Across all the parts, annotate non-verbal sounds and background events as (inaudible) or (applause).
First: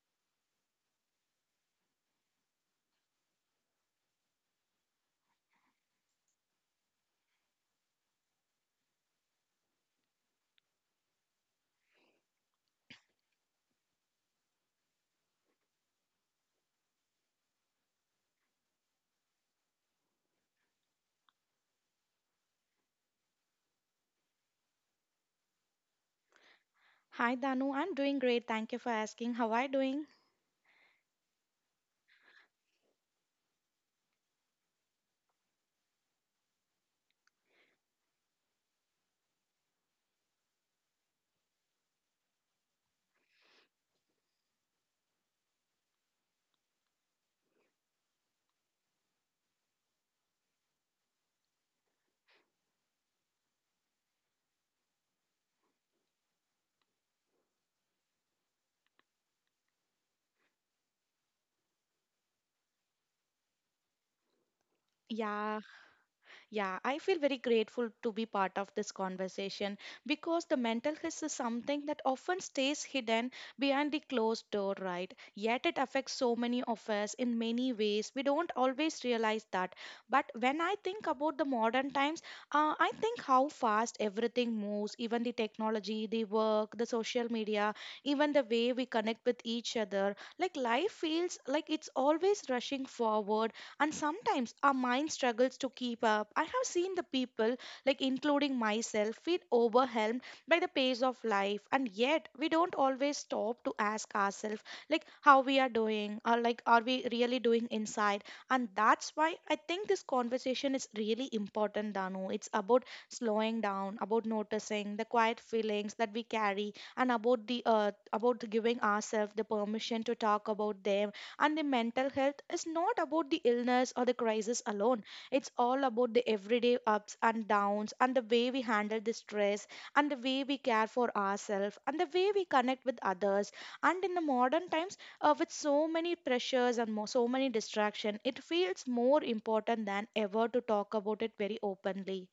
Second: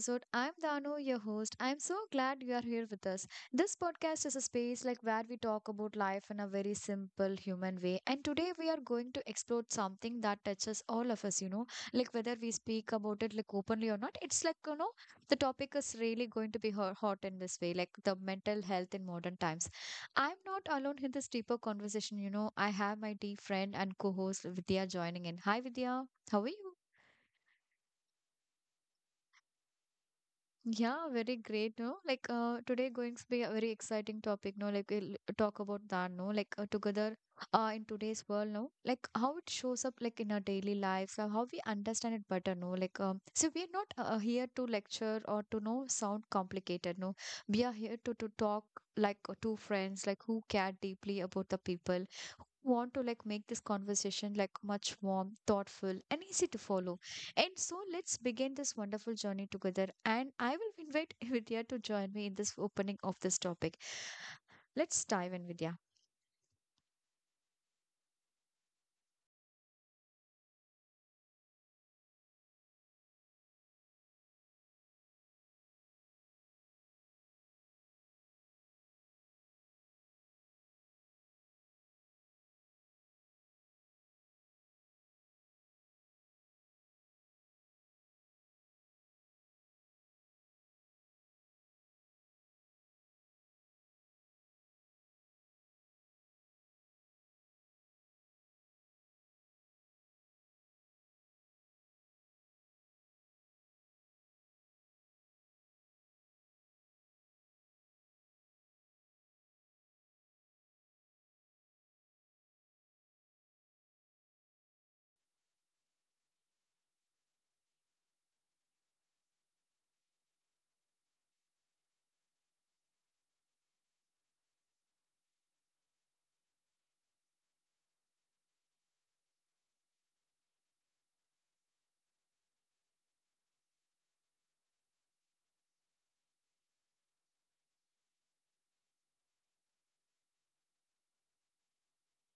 episode. I'm Dano, your host. I'm so glad you are here with us. This podcast is a space like where we talk about life in a very simple human way. And today we are going to explore something that touches all of us, like whether we speak about it like openly or not. It's like, the topic is really going to be hot in this way, like the mental health in modern times. I'm not alone in this deeper conversation. I have my dear friend and co-host Vidya joining in. Hi Vidya, how are you? Hi Danu, I'm doing great. Thank you for asking. How are you doing? Yeah, very great. No, like today going to be a very exciting topic. No, like we'll talk about that. No, like together in today's world. No, like how it shows up like in our daily lives, how we understand it better. No, like so we're not here to lecture or to no sound complicated. No, we are here to talk like two friends like who care deeply about the people want to like make this conversation like much warm, thoughtful, and easy to follow. And so let's begin this wonderful journey together. And I will invite (laughs) Vidya to join me in this opening of this topic. Let's dive in, Yeah, Vidya. Yeah, I feel very grateful to be part of this conversation because the mental health is something that often stays hidden behind the closed door, right? Yet it affects so many of us in many ways. We don't always realize that. But when I think about the modern times, I think how fast everything moves, even the technology, the work, the social media, even the way we connect with each other. Like life feels like it's always rushing forward and sometimes our mind struggles to keep up. I have seen the people like including myself feel overwhelmed by the pace of life, and yet we don't always stop to ask ourselves like how we are doing or like are we really doing inside. And that's why I think this conversation is really important, Danu. It's about slowing down, about noticing the quiet feelings that we carry, and about the giving ourselves the permission to talk about them. And the mental health is not about the illness or the crisis alone. It's all about the everyday ups and downs, and the way we handle the stress, and the way we care for ourselves, and the way we connect with others. And in the modern times, with so many pressures and more, so many distractions, it feels more important than ever to talk about it very openly.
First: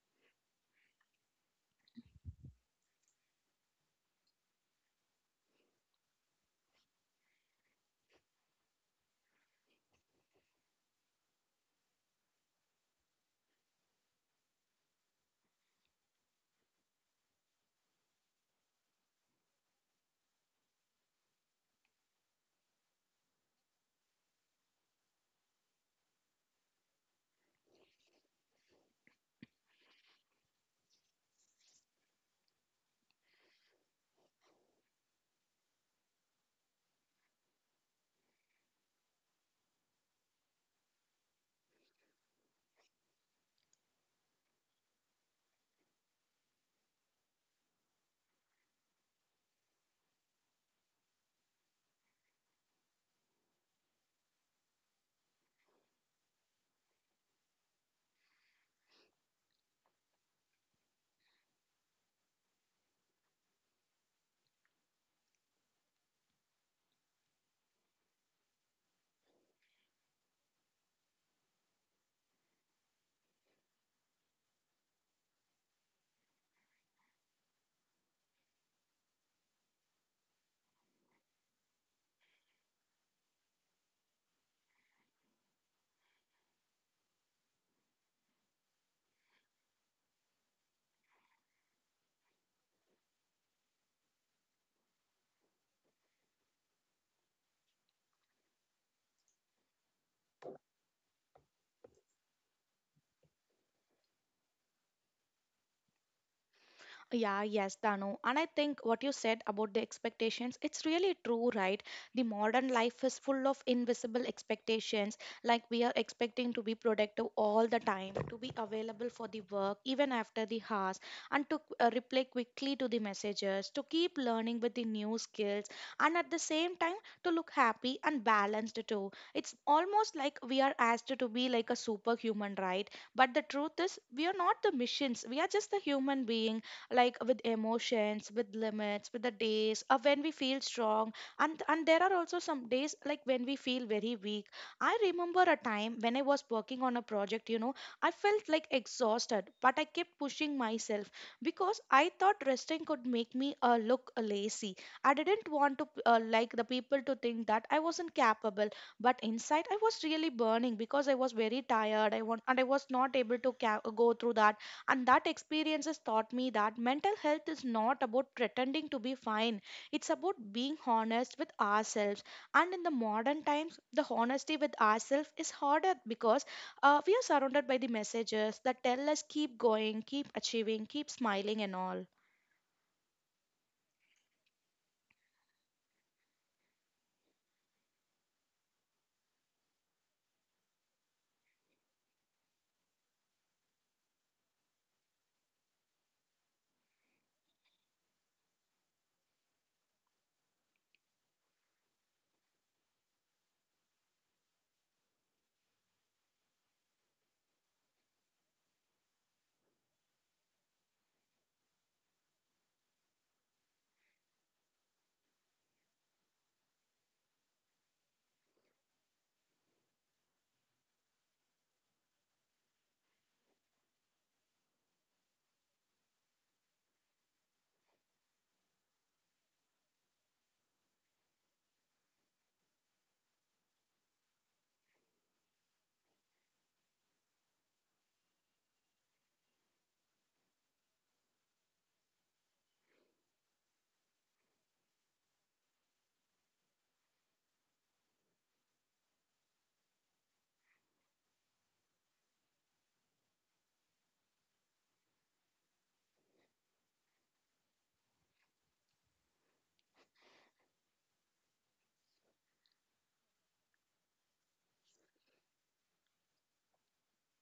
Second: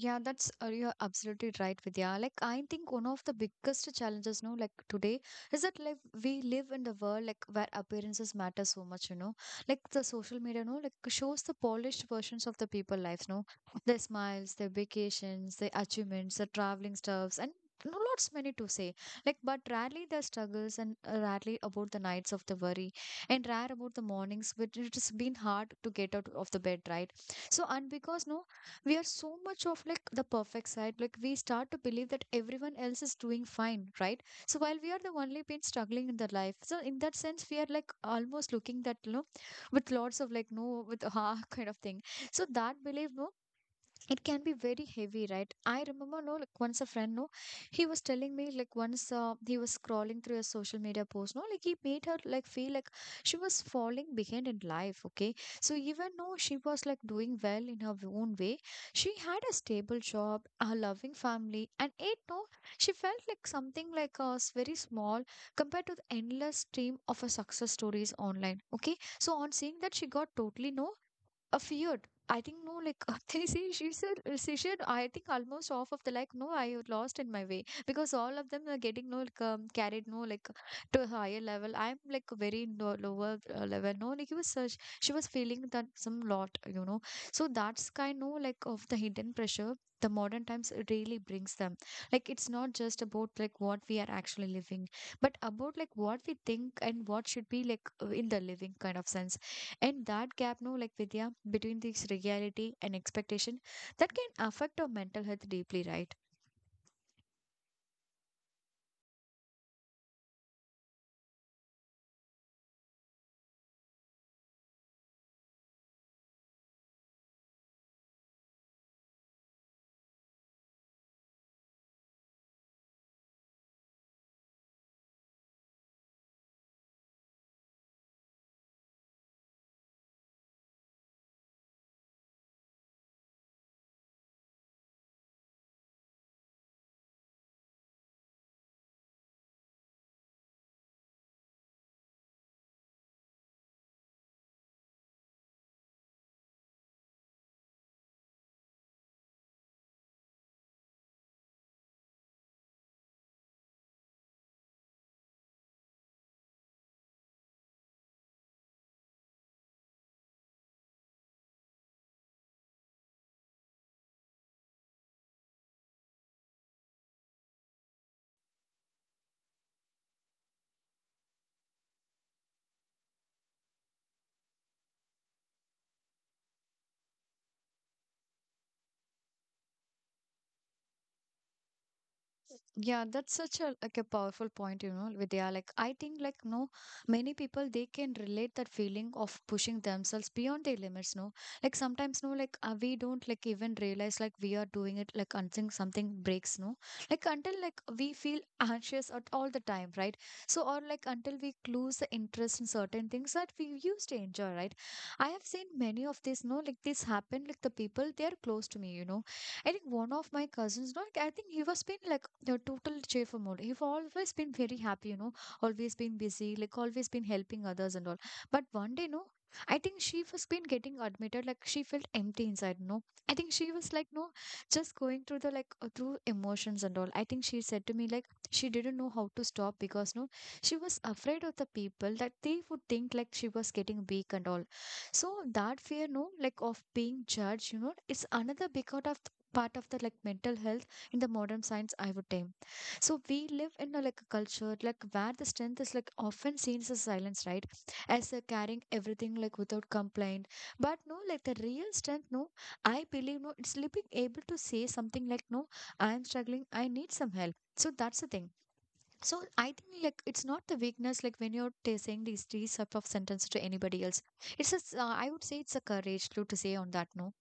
Yeah, that's you're absolutely right, Vidya. Like I think one of the biggest challenges, no, like today is that like we live in the world like where appearances matter so much. Like the social media, no, like shows the polished versions of the people lives, no, their smiles, their vacations, their achievements, their traveling stuffs, and no, lots many to say. Like, but rarely their struggles and rarely about the nights of the worry, and rare about the mornings, which it has been hard to get out of the bed, right? So, and because no we are so much of like the perfect side like we start to believe that everyone else is doing fine, right? So while we are the only been struggling in the life, so in that sense we are like almost looking that with lots of like no with (laughs) ah kind of thing. So that belief, no, it can be very heavy, right? I remember, no, like once a friend, no, he was telling me, like once he was scrolling through a social media post, no, like he made her like feel like she was falling behind in life, okay? So even though she was like doing well in her own way, she had a stable job, a loving family, and it, no, she felt like something like very small compared to the endless stream of a success stories online, okay? So on seeing that, she got totally, no, a feared. I think, no, like (laughs) they say, she said I think almost off of the like no, I had lost in my way because all of them are getting, no, like carried, no, like to a higher level. I'm like very no, lower level. No, like it was such she was feeling that some lot. So that's kind no like of the hidden pressure. The modern times really brings them. Like it's not just about like what we are actually living, but about like what we think and what should be like in the living kind of sense, and that gap, no, like Vidya, between this reality and expectation, that can affect our mental health deeply, right? Yeah, yes, Danu. And I think what you said about the expectations, it's really true, right? The modern life is full of invisible expectations. Like we are expecting to be productive all the time, to be available for the work even after the hours, and to reply quickly to the messages, to keep learning with the new skills, and at the same time to look happy and balanced too. It's almost like we are asked to be like a superhuman, right? But the truth is, we are not the machines. We are just the human beings like with emotions, with limits, with the days of when we feel strong. And there are also some days like when we feel very weak. I remember a time when I was working on a project, you know, I felt like exhausted, but I kept pushing myself because I thought resting could make me look lazy. I didn't want to like the people to think that I wasn't capable, but inside I was really burning because I was very tired. I want and I was not able to go through that, and that experience has taught me that mental health is not about pretending to be fine, it's about being honest with ourselves. And in the modern times, the honesty with ourselves is harder because we are surrounded by the messages that tell us keep going, keep achieving, keep smiling, and all. Yeah, that's such a like a powerful point, Vidya. Like I think like no, many people they can relate that feeling of pushing themselves beyond their limits, no. Like sometimes no, like we don't like even realize like we are doing it like until something breaks, no. Like until like we feel (laughs) anxious at all the time, right? So or like until we lose the interest in certain things that we used to enjoy, right? I have seen many of these, no, like this happen, like the people they are close to me, I think one of my cousins, not I think he was been like the total cheerful mode. He always been very happy, always been busy, like always been helping others and all. But one day, no, I think she was been getting admitted, like she felt empty inside, no. I think she was like, no, just going through the like through emotions and all. I think she said to me like she didn't know how to stop because no, she was afraid of the people that they would think like she was getting weak and all. So that fear, no, like of being judged, it's another big out of part of the like mental health in the modern science, I would name. So we live in a like a culture like where the strength is like often seen as silence, right? As carrying everything like without complaint. But no, like the real strength, no, I believe, no, it's being able to say something like no, I'm struggling, I need some help. So that's the thing. So I think like it's not the weakness like when saying these type of sentences to anybody else. It's a I would say it's a courage to say on that, no.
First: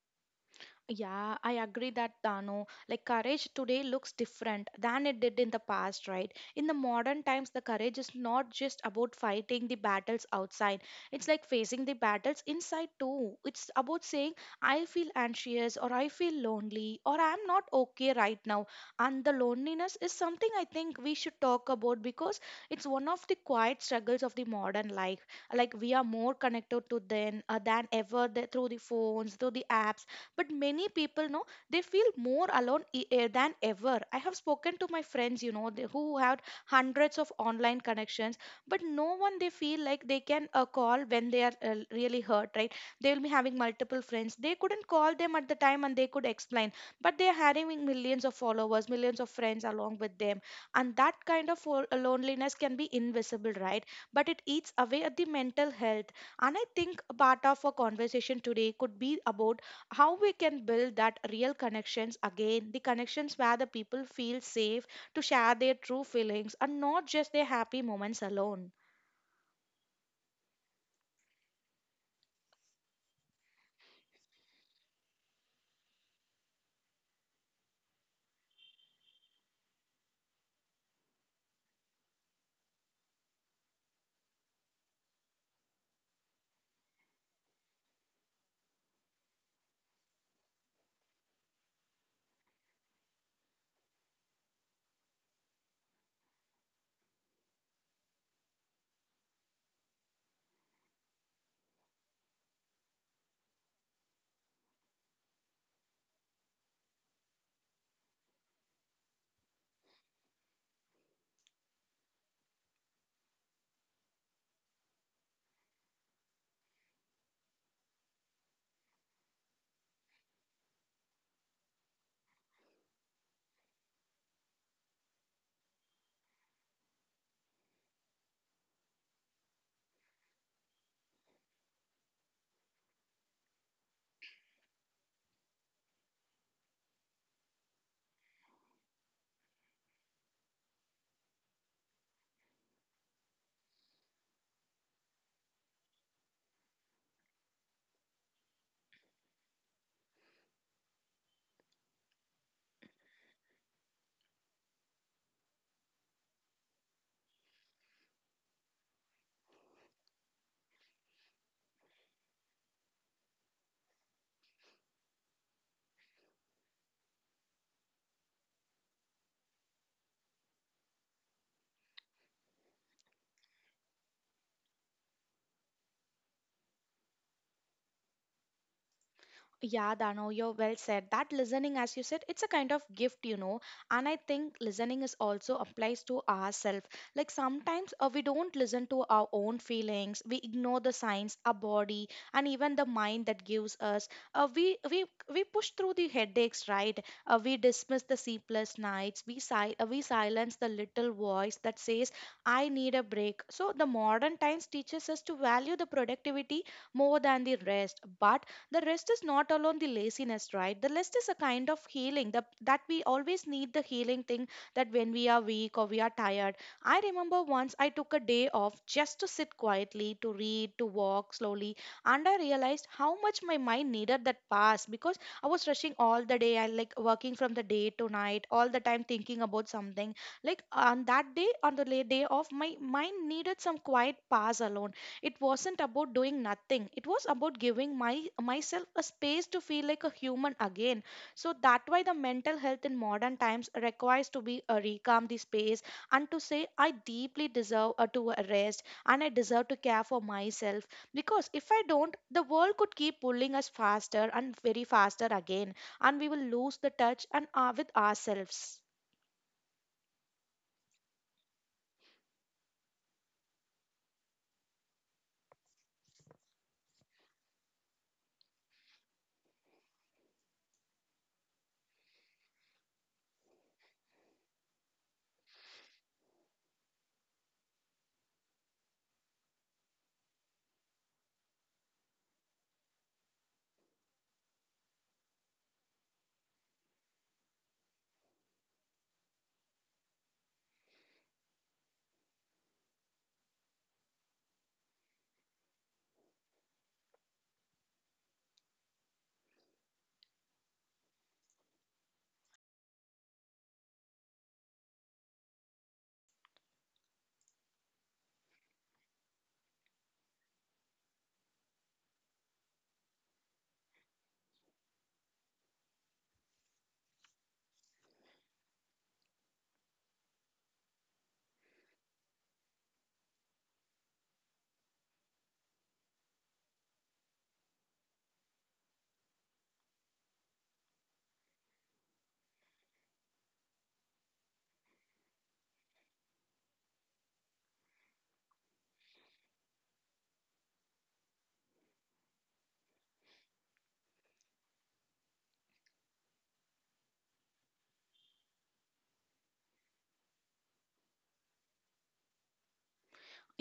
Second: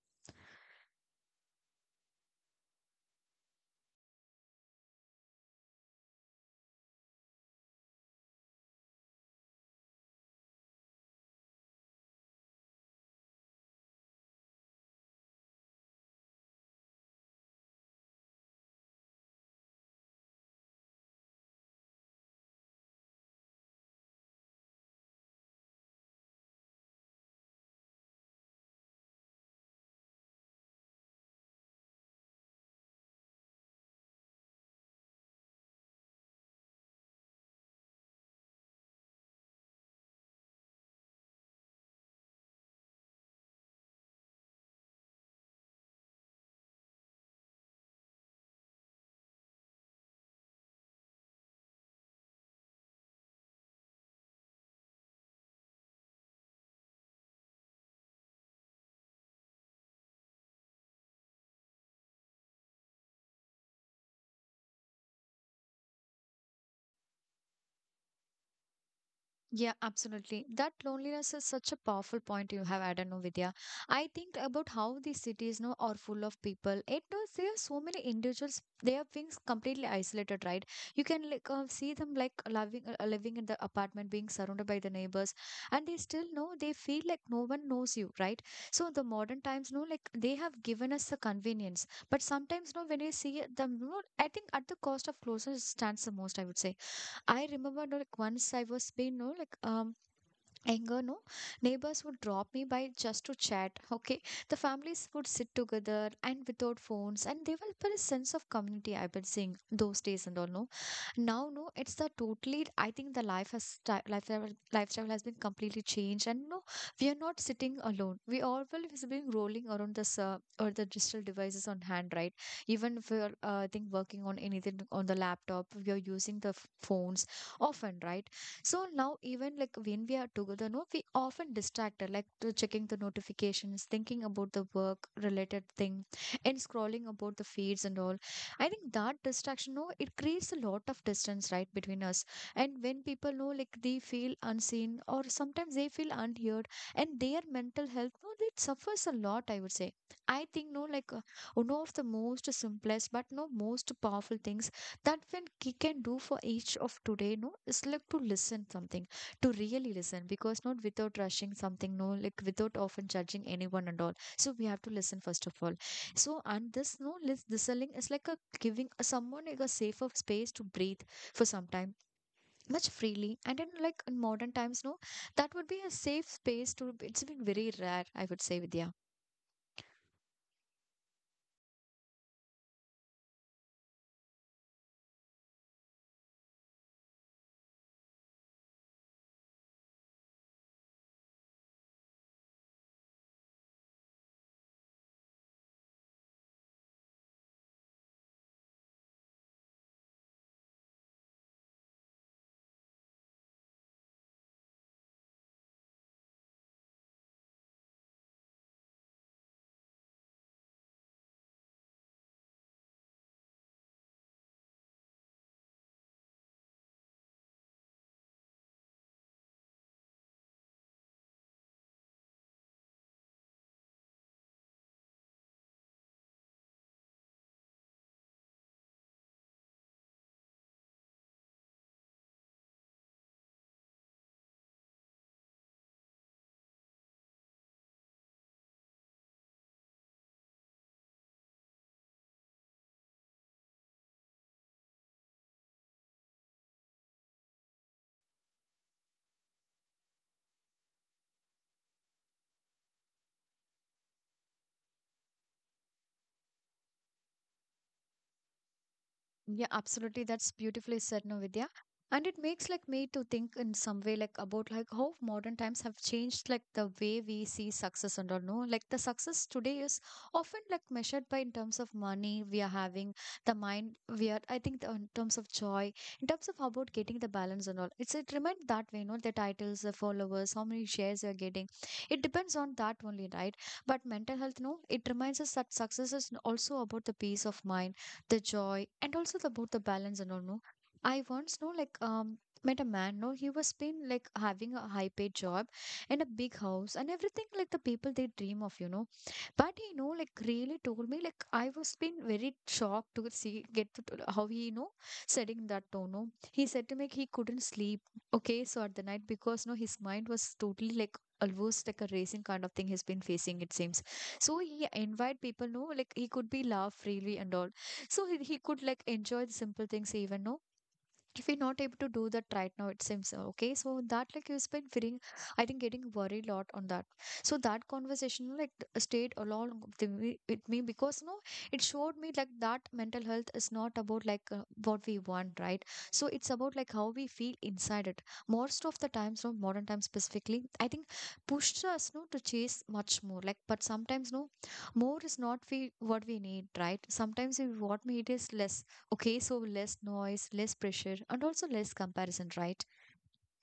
Yeah, I agree that, Dano. Like courage today looks different than it did in the past, right? In the modern times, the courage is not just about fighting the battles outside. It's like facing the battles inside too. It's about saying, I feel anxious or I feel lonely or I'm not okay right now. And the loneliness is something I think we should talk about because it's one of the quiet struggles of the modern life. Like we are more connected to then than ever through the phones, through the apps, but many people know they feel more alone than ever. I have spoken to my friends, you know, they, who have hundreds of online connections, but no one they feel like they can call when they are really hurt, right? They will be having multiple friends, they couldn't call them at the time and they could explain, but they are having millions of followers, millions of friends along with them. And that kind of loneliness can be invisible, right? But it eats away at the mental health. And I think a part of our conversation today could be about how we can build that real connections again, the connections where the people feel safe to share their true feelings and not just their happy moments alone. Yeah, absolutely. That loneliness is such a powerful point you have added, no, Vidya. I think about how these cities now are full of people. It knows there are so many individuals. They are being completely isolated, right? You can like see them like living, living in the apartment, being surrounded by the neighbors, and they still know they feel like no one knows you, right? So the modern times, no, like they have given us the convenience, but sometimes, no, when you see them, no, I think at the cost of closeness stands the most, I would say. I remember like once I was being no like anger no neighbors would drop me by just to chat, okay? The families would sit together and without phones and they will put a sense of community. I've been seeing those days and all, no. Now, no, it's the totally, I think the life has lifestyle has been completely changed, and no, we are not sitting alone. We all will is being rolling around this or the digital devices on hand, right? Even if we're I think working on anything on the laptop, we are using the phones often, right? So now, even like when we are together, no, we often distracted, like to checking the notifications, thinking about the work related thing, and scrolling about the feeds and all. I think that distraction, no, it creates a lot of distance, right, between us. And when people know, like they feel unseen or sometimes they feel unheard, and their mental health, no, it suffers a lot, I would say. I think no, like one of the most simplest but no most powerful things that when he can do for each of today no is like to listen something, to really listen because not without rushing something no like without often judging anyone and all. So we have to listen first of all. So and this no listening is like a giving a someone like a safer space to breathe for some time much freely, and in like in modern times, no, that would be a safe space to it's been very rare, I would say, Vidya. Yeah, Dano, you're well said. That listening, as you said, it's a kind of gift, you know. And I think listening is also applies to ourselves. Like sometimes we don't listen to our own feelings. We ignore the signs, our body, and even the mind that gives us. We we push through the headaches, right? We dismiss the sleepless nights. We silence the little voice that says, "I need a break." So the modern times teaches us to value the productivity more than the rest, but the rest is not alone the laziness, right? The rest is a kind of healing, the, that we always need the healing thing that when we are weak or we are tired. I remember once I took a day off just to sit quietly, to read, to walk slowly, and I realized how much my mind needed that pass because I was rushing all the day. I like working from the day to night all the time thinking about something. Like on that day, on the day off, my mind needed some quiet pass alone. It wasn't about doing nothing, it was about giving my myself a space to feel like a human again. So that why the mental health in modern times requires to be recalm the space, and to say I deeply deserve to a rest and I deserve to care for myself, because if I don't, the world could keep pulling us faster and very faster again, and we will lose the touch and with ourselves. Yeah, absolutely. That's beautifully said, no. And it makes like me to think in some way like about like how modern times have changed like the way we see success and all, no. Like the success today is often like measured by in terms of money we are having, the mind we are, I think the, in terms of joy, in terms of about getting the balance and all, it's it remind that way, no. The titles, the followers, how many shares you are getting, it depends on that only, right? But mental health no it reminds us that success is also about the peace of mind, the joy, and also the, about the balance and all, no. I once know like met a man no he was been like having a high paid job and a big house and everything like the people they dream of, but like really told me, like I was been very shocked to see get to how he setting that tone. No, he said to me like, he couldn't sleep. Okay, so at the night because no, his mind was totally like almost like a racing kind of thing he's been facing. It seems. So he invite people. No, like he could be laugh freely and all. So he could like enjoy the simple things even. No, if you're not able to do that right now it seems okay so that like you've been feeling I think getting worried a lot on that so that conversation like stayed along with with me because no it showed me like that mental health is not about like what we want right so it's about like how we feel inside it most of the times no modern times specifically I think pushed us no to chase much more like but sometimes no more is not we what we need right sometimes we what we need is less. Okay, so less noise, less pressure, and also less comparison, right?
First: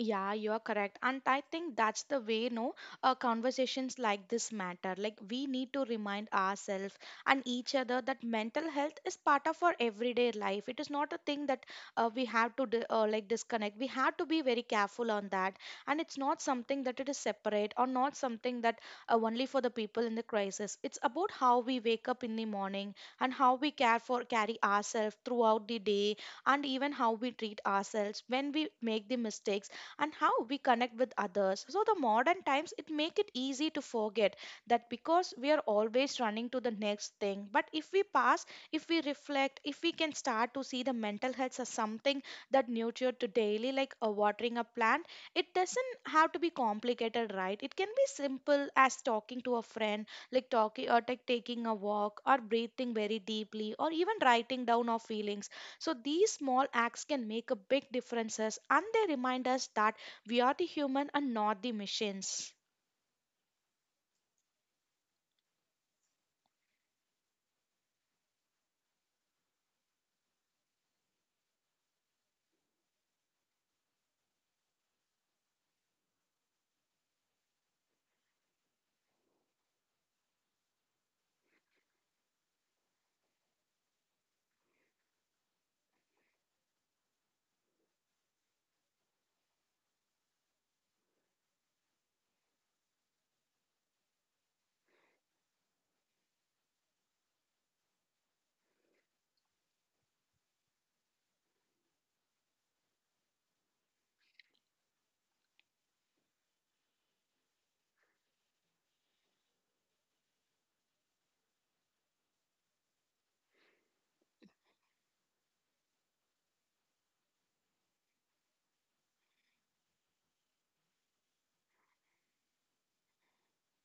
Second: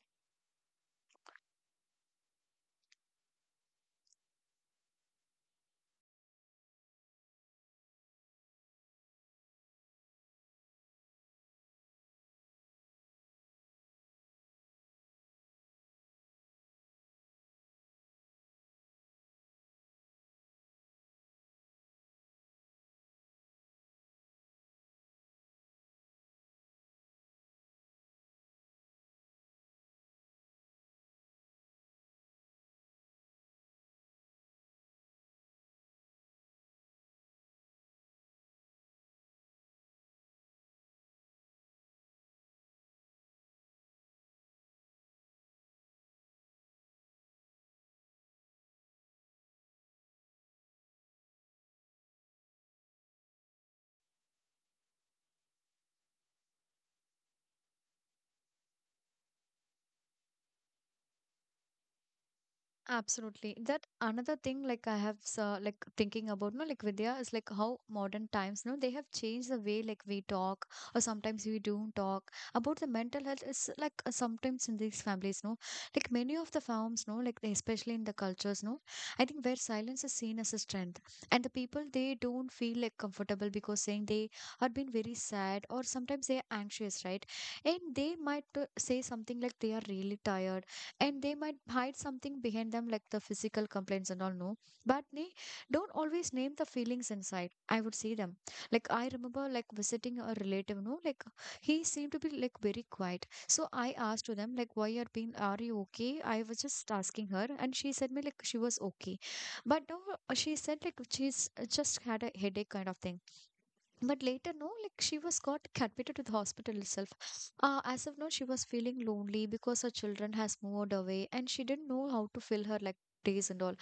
Yeah, you are correct. And I think that's the way, no, conversations like this matter. Like, we need to remind ourselves and each other that mental health is part of our everyday life. It is not a thing that we have to, like, disconnect. We have to be very careful on that. And it's not something that it is separate or not something that only for the people in the crisis. It's about how we wake up in the morning and how we care for, carry ourselves throughout the day, and even how we treat ourselves when we make the mistakes, and how we connect with others. So the modern times it make it easy to forget that because we are always running to the next thing. But if we pass, if we reflect, if we can start to see the mental health as something that nurtured to daily like a watering a plant, it doesn't have to be complicated, right? It can be simple as talking to a friend, like talking or like taking a walk or breathing very deeply or even writing down our feelings. So these small acts can make a big differences, and they remind us that we are the human and not the machines. Absolutely. That another thing, like I have, like thinking about, no, like Vidya is like how modern times, no, they have changed the way like we talk, or sometimes we don't talk about the mental health. Is like sometimes in these families, no, like many of the farms, no, like they, especially in the cultures, no, I think where silence is seen as a strength, and the people they don't feel like comfortable because saying they have been very sad or sometimes they are anxious, right? And they might say something like they are really tired and they might hide something behind them like the physical complaints and all no but they don't always name the feelings inside I would see them like I remember like visiting a relative no like he seemed to be like very quiet so I asked to them like why are being are you okay I was just asking her and she said me like she was okay but now she said like she's just had a headache kind of thing but later, no, like she was got admitted to the hospital itself. As of now, she was feeling lonely because her children has moved away and she didn't know how to fill her like days and all.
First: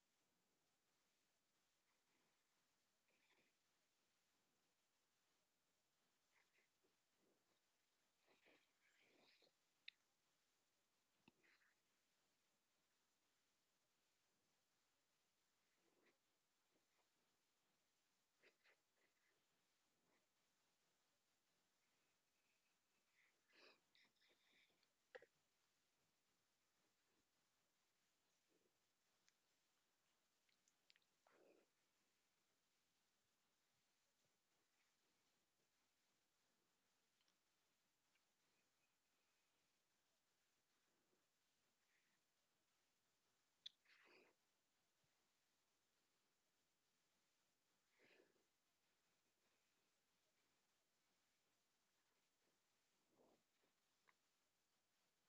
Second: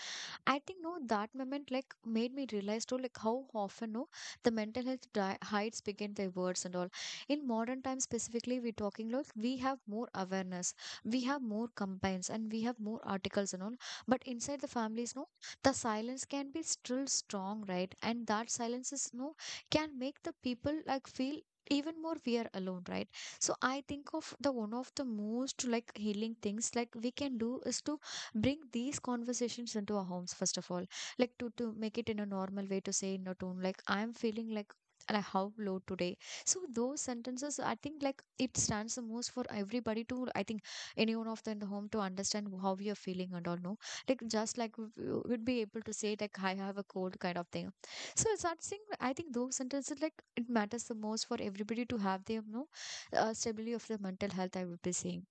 I think no, that moment like made me realize too like how often no the mental health hides begin their words and all. In modern times specifically, we're talking like we have more awareness, we have more campaigns, and we have more articles and all. But inside the families, no, the silence can be still strong, right? And that silence is no can make the people like feel even more we are alone right so I think of the one of the most like healing things like we can do is to bring these conversations into our homes first of all like to make it in a normal way to say in a tone like I'm feeling like how low today so those sentences I think like it stands the most for everybody to I think anyone of them in the home to understand how we are feeling and all no like just like we would be able to say like I have a cold kind of thing so it's not saying I think those sentences like it matters the most for everybody to have their no stability of their mental health I would be saying.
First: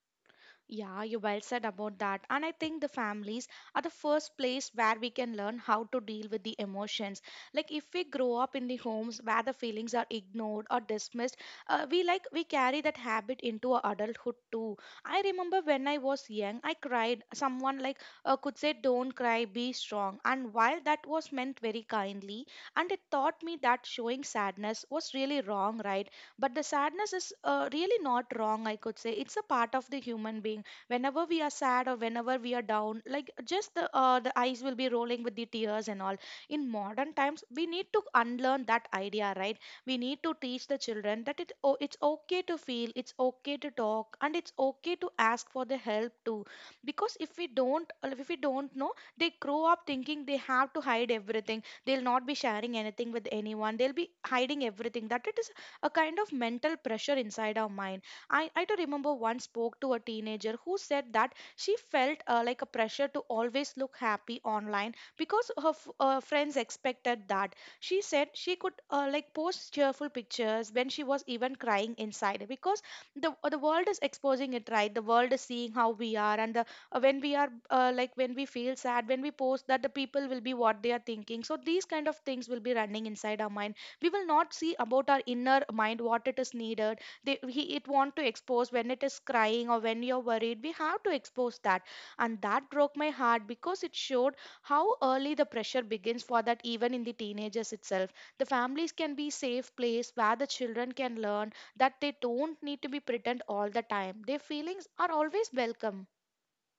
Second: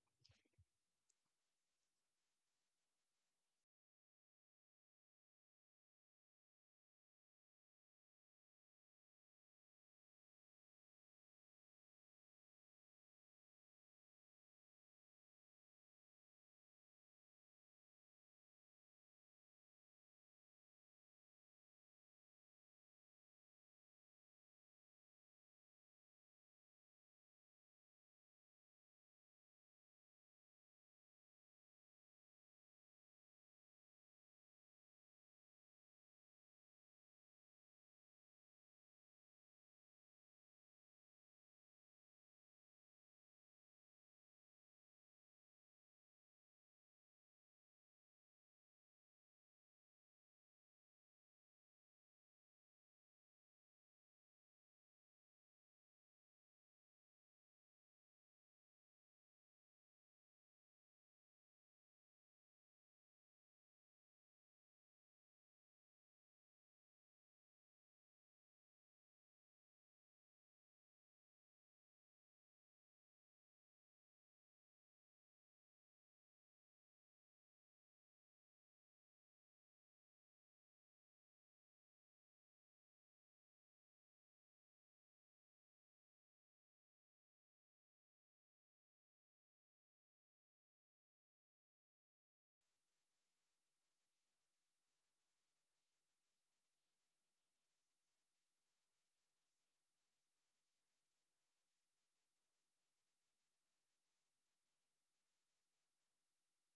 Yeah, you well said about that. And I think the families are the first place where we can learn how to deal with the emotions. Like if we grow up in the homes where the feelings are ignored or dismissed, we like we carry that habit into our adulthood too. I remember when I was young, I cried. Someone like could say, "Don't cry, be strong." And while that was meant very kindly, and it taught me that showing sadness was really wrong, right? But the sadness is really not wrong, I could say. It's a part of the human being. Whenever we are sad or whenever we are down, like just the eyes will be rolling with the tears and all. In modern times we need to unlearn that idea, right? We need to teach the children that it, oh, it's okay to feel, it's okay to talk, and it's okay to ask for the help too. Because if we don't, if we don't know, they grow up thinking they have to hide everything. They'll not be sharing anything with anyone. They'll be hiding everything that it is a kind of mental pressure inside our mind. I do remember once spoke to a teenager who said that she felt like a pressure to always look happy online because her friends expected that. She said she could like post cheerful pictures when she was even crying inside because the world is exposing it, right. The world is seeing how we are, and the when we are like when we feel sad, when we post that, the people will be what they are thinking, so these kind of things will be running inside our mind. We will not see about our inner mind what it is needed. It want to expose when it is crying, or when you're worried, we have to expose that. And that broke my heart because it showed how early the pressure begins for that, even in the teenagers itself. The families can be safe place where the children can learn that they don't need to be pretend all the time, their feelings are always welcome.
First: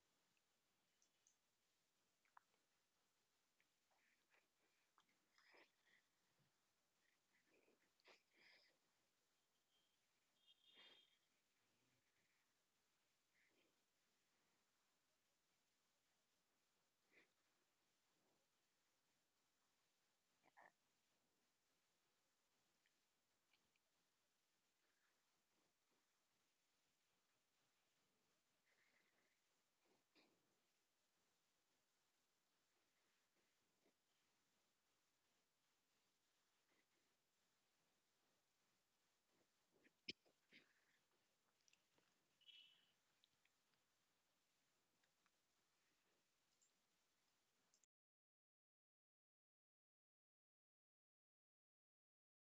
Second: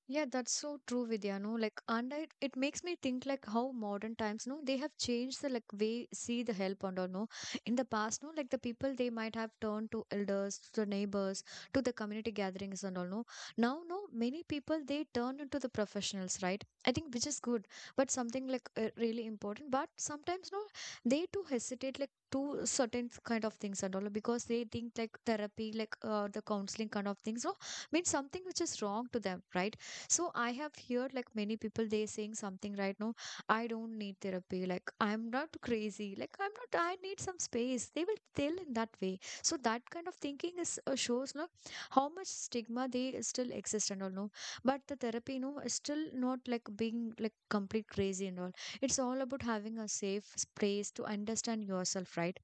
Yeah, that's so true, Vidya. No, like, and it makes me think like how modern times, no, they have changed the like way see the help and all. No, in the past, no, like the people they might have turned to elders, to the neighbors, to the community gatherings and all. No, now, no, many people they turn into the professionals, right? I think which is good, but something like really important. But sometimes, no, they too hesitate like to certain kind of things and all because they think like therapy, like the counseling kind of things, no, means something which is wrong to them, right? So I have heard like many people they saying something right now. I don't need therapy. Like I'm not crazy. Like I'm not. I need some space. They will tell in that way. So that kind of thinking is shows no how much stigma they still exist and all no. But the therapy no is still not like being like complete crazy and all. It's all about having a safe space to understand yourself, right?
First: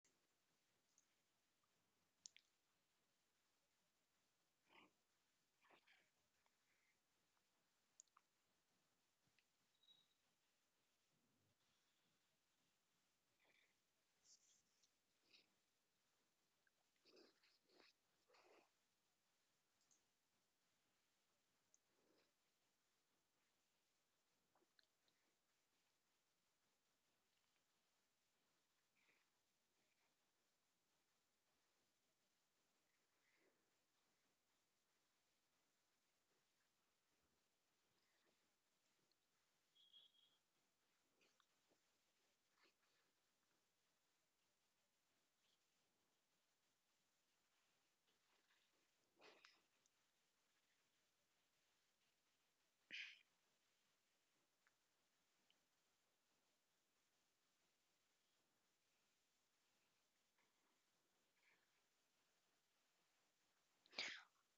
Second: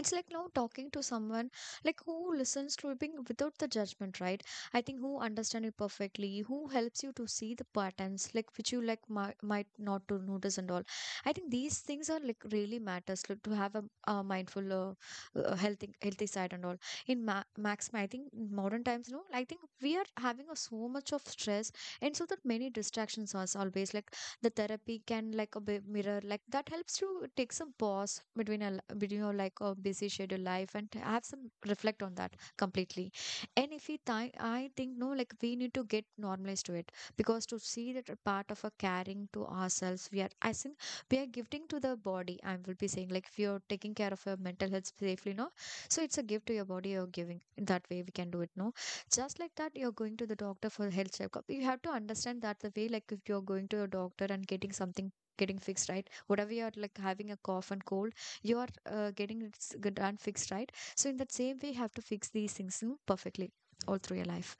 It's like now talking to someone like who listens to it being without the judgment right I think who understand you perfectly who helps you to see the patterns like which you like might not to notice and all I think these things are like really matters like, to have a mindful healthy side and all in max I think in modern times no I think we are having a, so much of stress and so that many distractions are always like the therapy can like a bit mirror like that helps to take some pause between a between your like a busy schedule life and have some reflect on that completely and if we think I think no like we need to get normalized to it because to see that a part of a caring to ourselves we are I think we are gifting to the body I will be saying like if you're taking care of your mental health safely no so it's a gift to your body you're giving in that way we can do it no just like that you're going to the doctor for health checkup you have to understand that the way like if you're going to your doctor and getting something getting fixed right whatever you're like having a cough and cold you are getting it done fixed right so in that same way you have to fix these things perfectly all through your life.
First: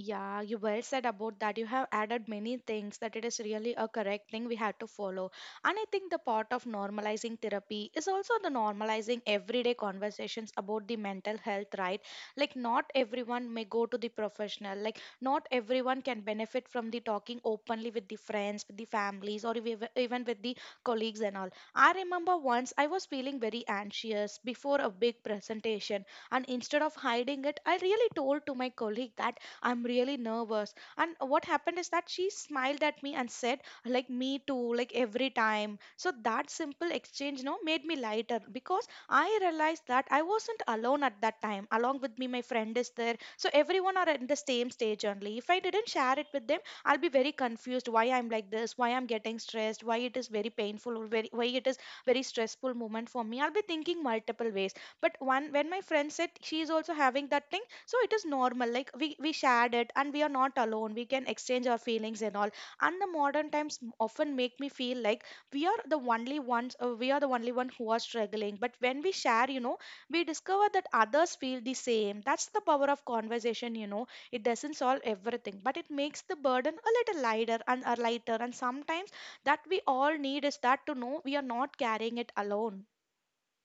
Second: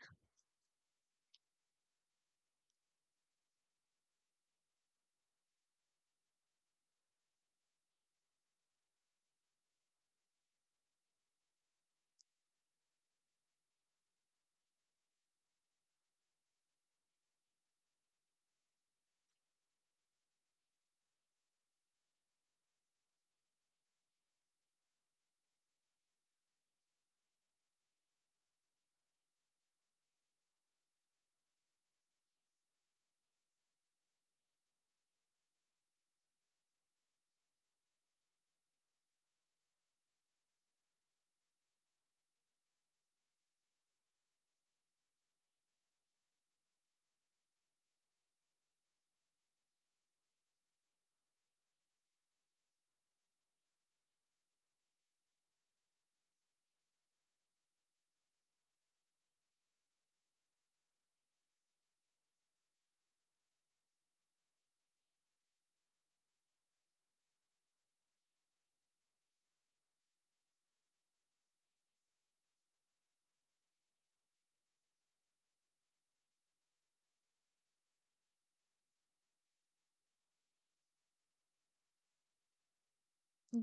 Yeah, you well said about that. You have added many things that it is really a correct thing we have to follow. And I think the part of normalizing therapy is also the normalizing everyday conversations about the mental health, right? Like, not everyone may go to the professional, like, not everyone can benefit from the talking openly with the friends, with the families, or even with the colleagues and all. I remember once I was feeling very anxious before a big presentation, and instead of hiding it, I really told to my colleague that I'm really nervous. And what happened is that she smiled at me and said, like, me too, like every time. So that simple exchange, you know, made me lighter because I realized that I wasn't alone at that time. Along with me, my friend is there. So everyone are in the same stage only. If I didn't share it with them, I'll be very confused why I'm like this, why I'm getting stressed, why it is very painful, or very, why it is very stressful moment for me. I'll be thinking multiple ways. But one when my friend said she is also having that thing, so it is normal, like we shared it and we are not alone, we can exchange our feelings and all. And the modern times often make me feel like we are the only ones, we are the only one who are struggling, but when we share, you know, we discover that others feel the same. That's the power of conversation, you know. It doesn't solve everything, but it makes the burden a little lighter and lighter, and sometimes that we all need is that to know we are not carrying it alone.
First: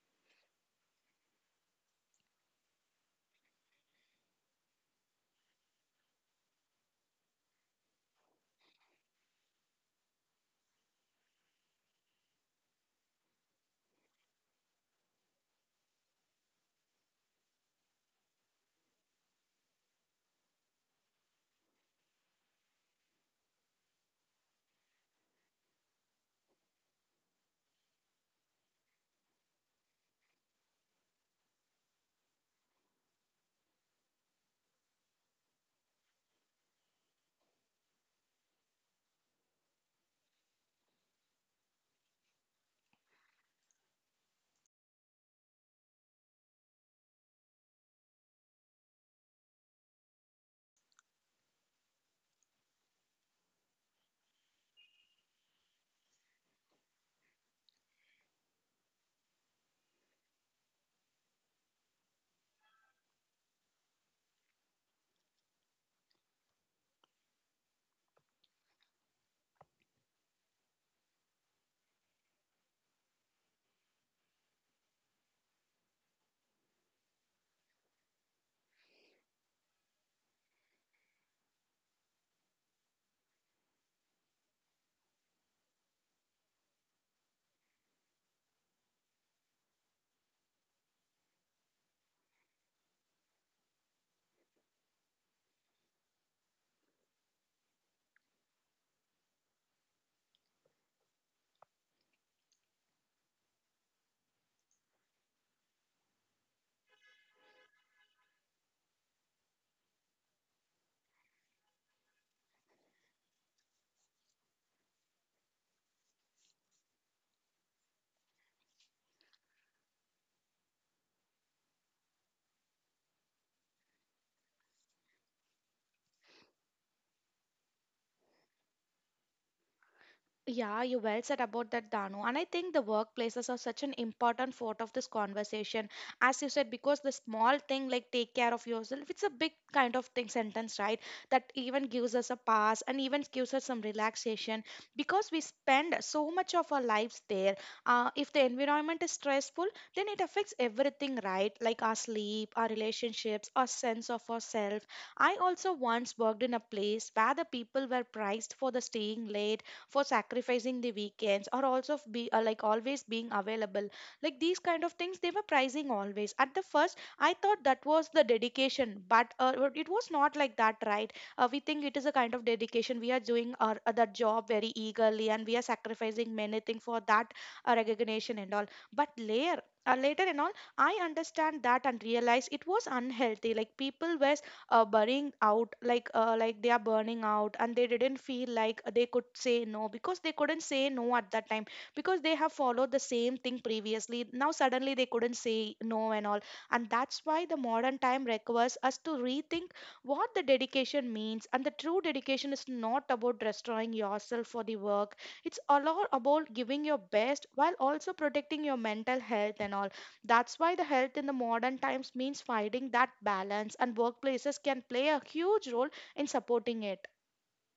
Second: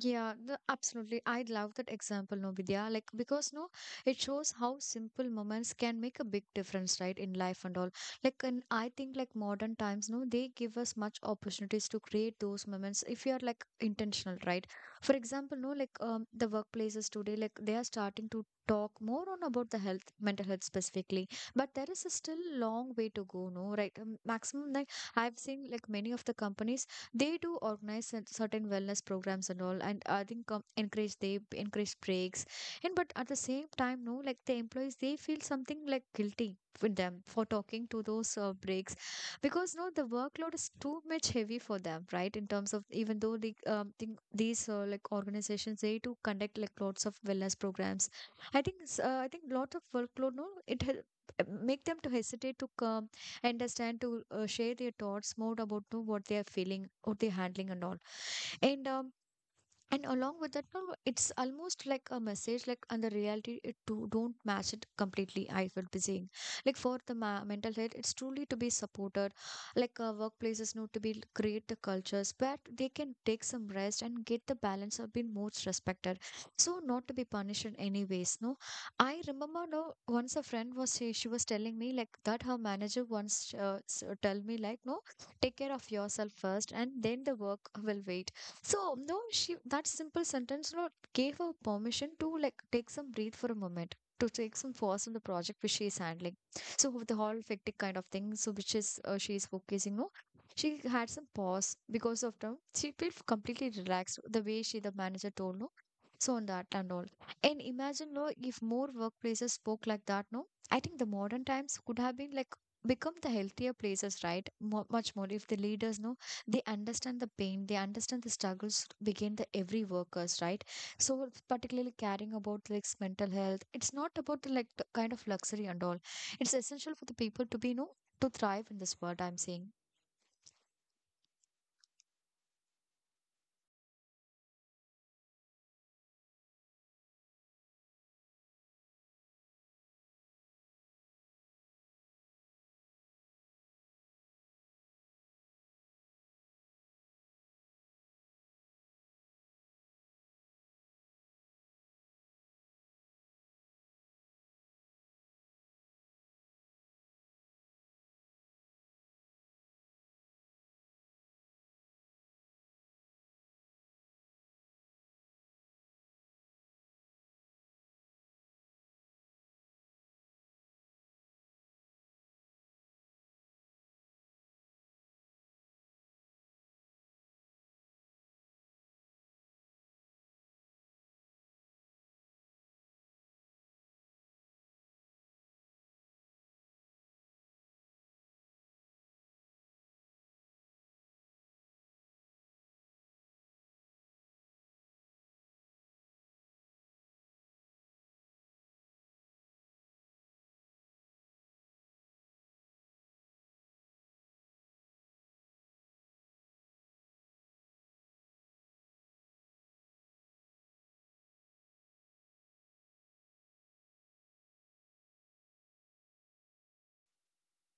Yeah, the, absolutely. I love that example, no, Vidya. Like, because no, it shows how simple moments can make a big difference, right, in life and all. Like, and I think like modern times, no, they give us much opportunities to create those moments if you are like intentional, right? For example, no, like the workplaces today, like they are starting to talk more on about the health, mental health specifically. But there is a still long way to go, no, right? Maximum, like I've seen like many of the companies they do organize certain wellness programs and all and I think encourage they encourage breaks and but at the same time no like the employees they feel something like guilty with them for talking to those breaks because no the workload is too much heavy for them right in terms of even though the think these like organizations they do conduct like lots of wellness programs I think I think lot of workload no it make them to hesitate to come understand to share their thoughts more about to what they are feeling what they're handling and all and um, and along with that no, it's almost like a message like and the reality it don't match it completely I will be saying like for the mental health it's truly to be supported like workplaces know to be create the cultures where they can take some rest and get the balance of being most respected so not to be punished in any ways no I remember no once a friend was she was telling me like that her manager once tell me like no take care of yourself first and then the work will wait so no, she that simple sentence, you know, gave her permission to like take some breathe for a moment, to take some pause on the project which she is handling. So with the whole hectic kind of thing, so which is she is focusing on, she had some pause because of them. She felt completely relaxed the way she the manager told no. So on that and all. And imagine no, if more workplaces spoke like that, no, I think the modern times could have been like become the healthier places, right? Mo Much more if the leaders no they understand the pain they understand the struggles begin the every workers right so particularly caring about like mental health it's not about the like the kind of luxury and all it's essential for the people to be you know to thrive in this world I'm saying. Yeah, you well said about that, Danu. And I think the workplaces are such an important part of this conversation. As you said, because the small thing like take care of yourself, it's a big kind of thing sentence, right? That even gives us a pass and even gives us some relaxation because we spend so much of our lives there. If the environment is stressful, then it affects everything, right? Like our sleep, our relationships, our sense of ourselves. I also once worked in a place where the people were prized for the staying late, for sacrificing the weekends, or also f- be like always being available. Like these kind of things, they were prizing always. At the first I thought that was the dedication, but it was not like that, right? We think it is a kind of dedication, we are doing our other job very eagerly and we are sacrificing many things for that recognition and all. But later, uh, later and all, I understand that and realize it was unhealthy. Like people were burning out like they are burning out, and they didn't feel like they could say no, because they couldn't say no at that time, because they have followed the same thing previously. Now suddenly they couldn't say no and all. And that's why the modern time requires us to rethink what the dedication means, and the true dedication is not about destroying yourself for the work. It's a lot about giving your best while also protecting your mental health and all. That's why the health in the modern times means finding that balance, and workplaces can play a huge role in supporting it.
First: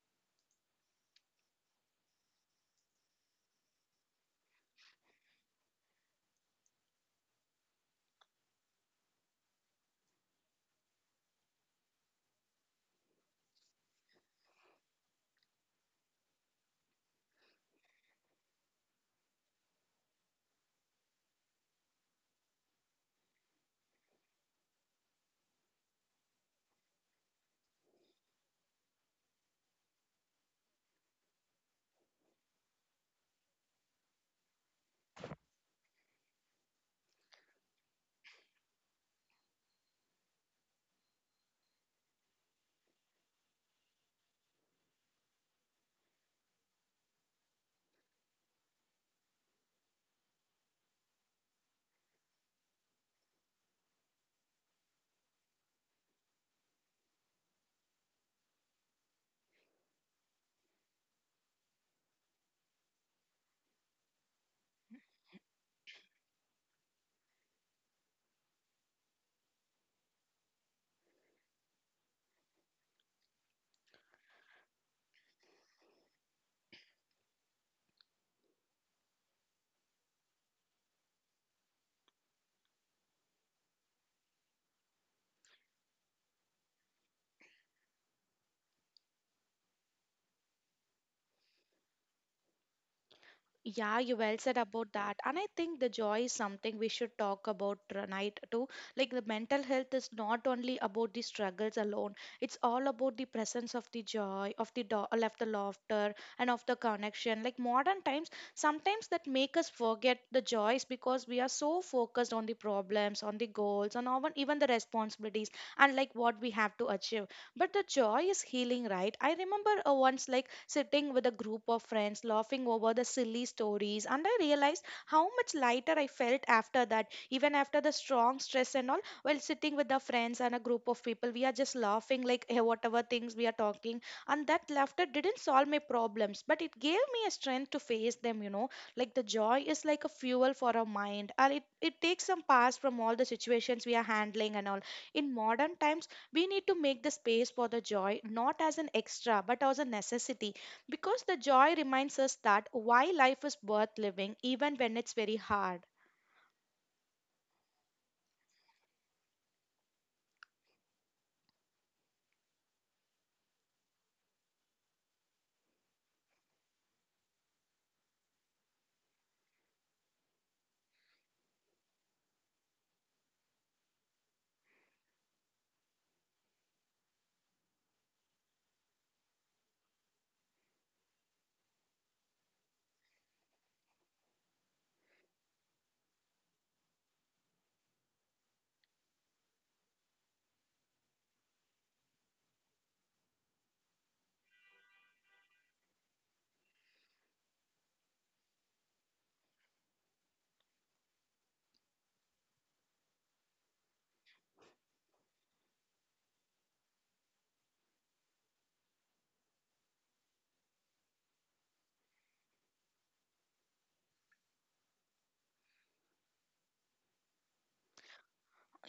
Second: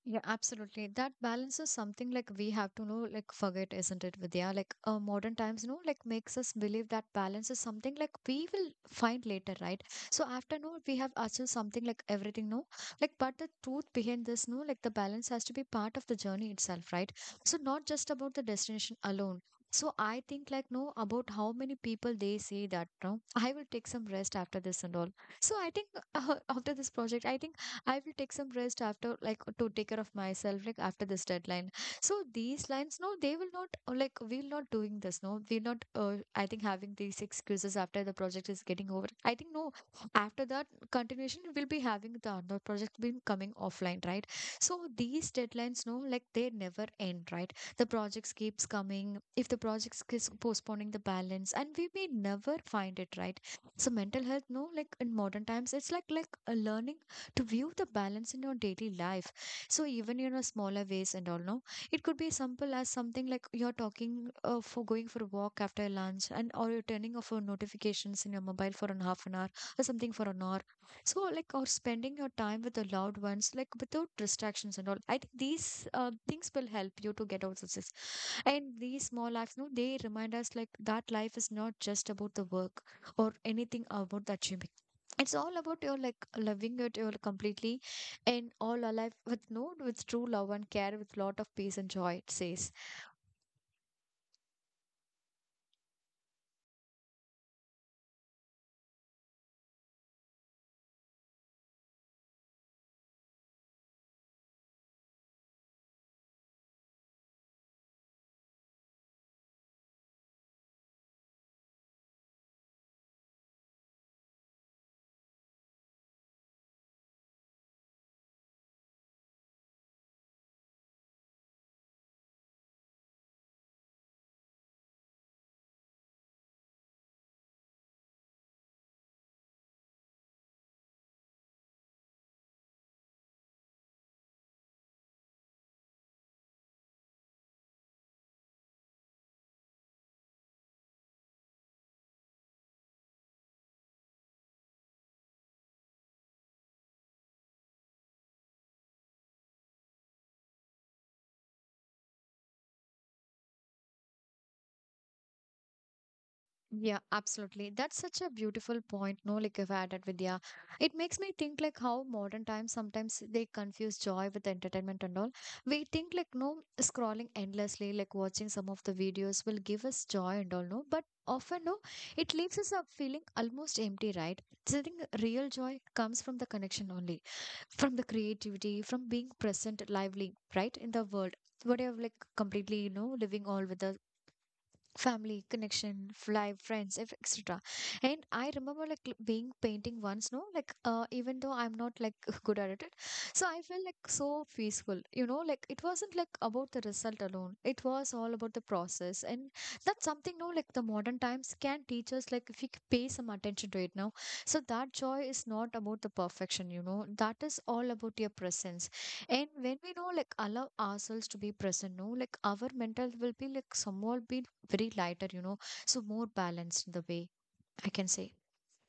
Yeah, absolutely. That balance is something like we have to know, like forget, isn't it, Vidya? Like modern times, you know, like makes us believe that balance is something like we will find later, right? So after no, we have achieved something like everything, no, like but the truth behind this, no, like the balance has to be part of the journey itself, right? So not just about the destination alone. So I think like no about how many people they say that no, I will take some rest after this and all. So I think (laughs) after this project, I think. I will take some rest after, like, to take care of myself, like, after this deadline. So these lines, no, they will not, like, we're not doing this, no, we're not, I think, having these excuses after the project is getting over. I think, no, after that continuation, we'll be having the another project being coming offline, right? So these deadlines, no, like, they never end, right? The projects keeps coming. If the projects keeps postponing the balance, and we may never find it, right? So mental health, no, like in modern times, it's like a learning to view the balance in your daily life, so even you know smaller ways and all, no, it could be simple as something like you're talking for going for a walk after lunch, and or you're turning off your notifications in your mobile for an half an hour or something for an hour. So like or spending your time with the loved ones like without distractions and all, I think these things will help you to get out of this. And these small acts, no, they remind us like that life is not just about the work or anything about the achievement. It's all about your like loving it your completely and all alive with no with true love and care with lot of peace and joy, it says. Yeah, you well said about that. And I think the joy is something we should talk about tonight too. Like the mental health is not only about the struggles alone. It's all about the presence of the joy, of the of the laughter, and of the connection. Like modern times, sometimes that make us forget the joys because we are so focused on the problems, on the goals, and even the responsibilities and like what we have to achieve. But the joy is healing, right? I remember once, like sitting with a group of friends laughing over the silly stories, and I realized how much lighter I felt after that, even after the strong stress and all. While sitting with the friends and a group of people, we are just laughing like (laughs) whatever things we are talking. And that laughter didn't solve my problems, but it gave me a strength to face them, you know. Like the joy is like a fuel for our mind, and it takes some pass from all the situations we are handling and all. In modern times, we need to make the space for the joy, not as an extra but as a necessity, because the joy reminds us that why life is worth living even when it's very hard. Yeah, absolutely. That's such a beautiful point. No, like you've added, Vidya. It makes me think like how modern times sometimes they confuse joy with entertainment and all. We think like no scrolling endlessly, like watching some of the videos will give us joy and all, no. But often no, it leaves us up feeling almost empty, right? So I think real joy comes from the connection only, from the creativity, from being present, lively, right, in the world. Whatever, like completely, you know, living all with the family connection, live friends, etc. And I remember like being painting once, no, like even though I'm not like (laughs) good at it. So I felt like so peaceful, you know, like it wasn't like about the result alone, it was all about the process. And that's something no like the modern times can teach us, like if we pay some attention to it now. So that joy is not about the perfection, you know, that is all about your presence. And when we know like allow ourselves to be present, no, like our mental will be like somewhat be very lighter, you know, so more balanced the way I can say.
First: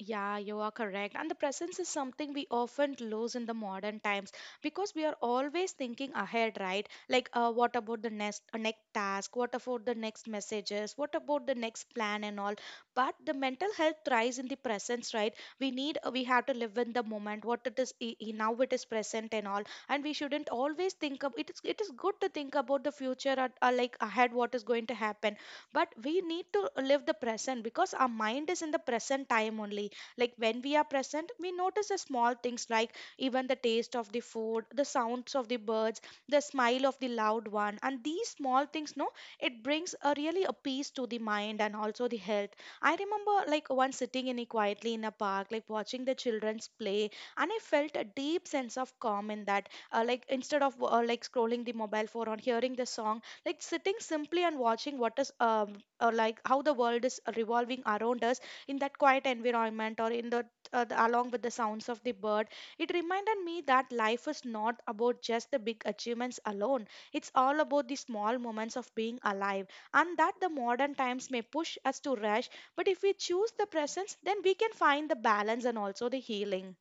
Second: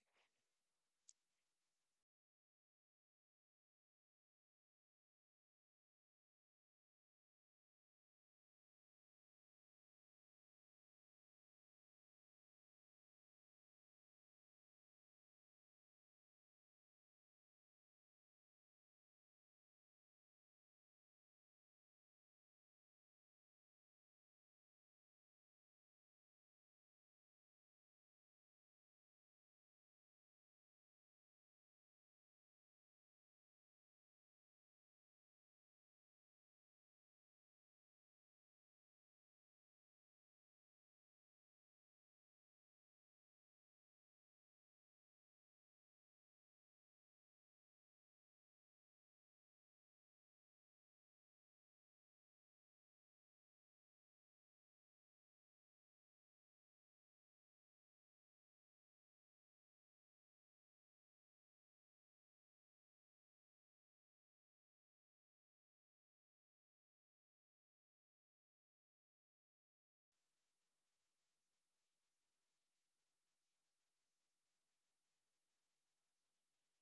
Yeah, you are correct. And the presence is something we often lose in the modern times because we are always thinking ahead, right? Like, what about the next task? What about the next messages? What about the next plan and all? But the mental health thrives in the presence, right? We need we have to live in the moment. What it is now, it is present and all, and we shouldn't always think of it. Is it is good to think about the future, or like ahead what is going to happen, but we need to live the present because our mind is in the present time only. Like when we are present, we notice the small things, like even the taste of the food, the sounds of the birds, the smile of the loved one. And these small things, no, it brings a really a peace to the mind and also the health. I remember like once sitting in a quietly in a park, like watching the children's play, and I felt a deep sense of calm in that. Like instead of like scrolling the mobile phone or hearing the song, like sitting simply and watching what is like how the world is revolving around us in that quiet environment, or in the along with the sounds of the bird. It reminded me that life is not about just the big achievements alone, it's all about the small moments of being alive. And that the modern times may push us to rush, but if we choose the presence, then we can find the balance and also the healing.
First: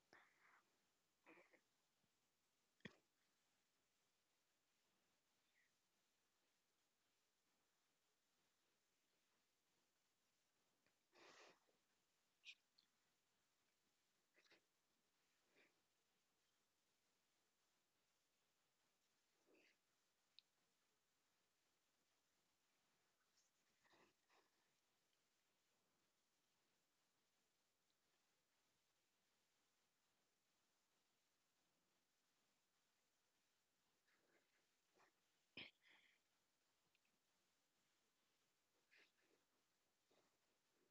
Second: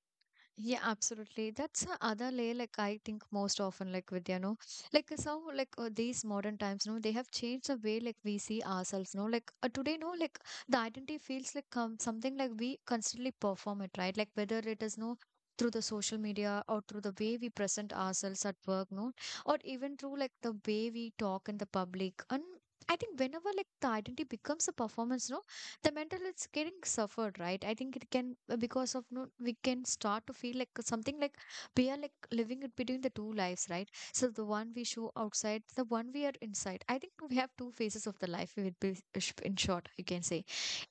Yeah, absolutely. That's a other layer. Like I think most often, like with you know, like so like these modern times, no, they have changed the way like we see ourselves. No, like today, no, like the identity feels like something like we constantly perform it, right? Like whether it is no through the social media or through the way we present ourselves at work, no, or even through like the way we talk in the public. And I think whenever like the identity becomes a performance, no, the mental it's getting suffered, right? I think it can because of no we can start to feel like something like we are like living it between the two lives, right? So the one we show outside, the one we are inside. I think we have two phases of the life we would be in short, you can say.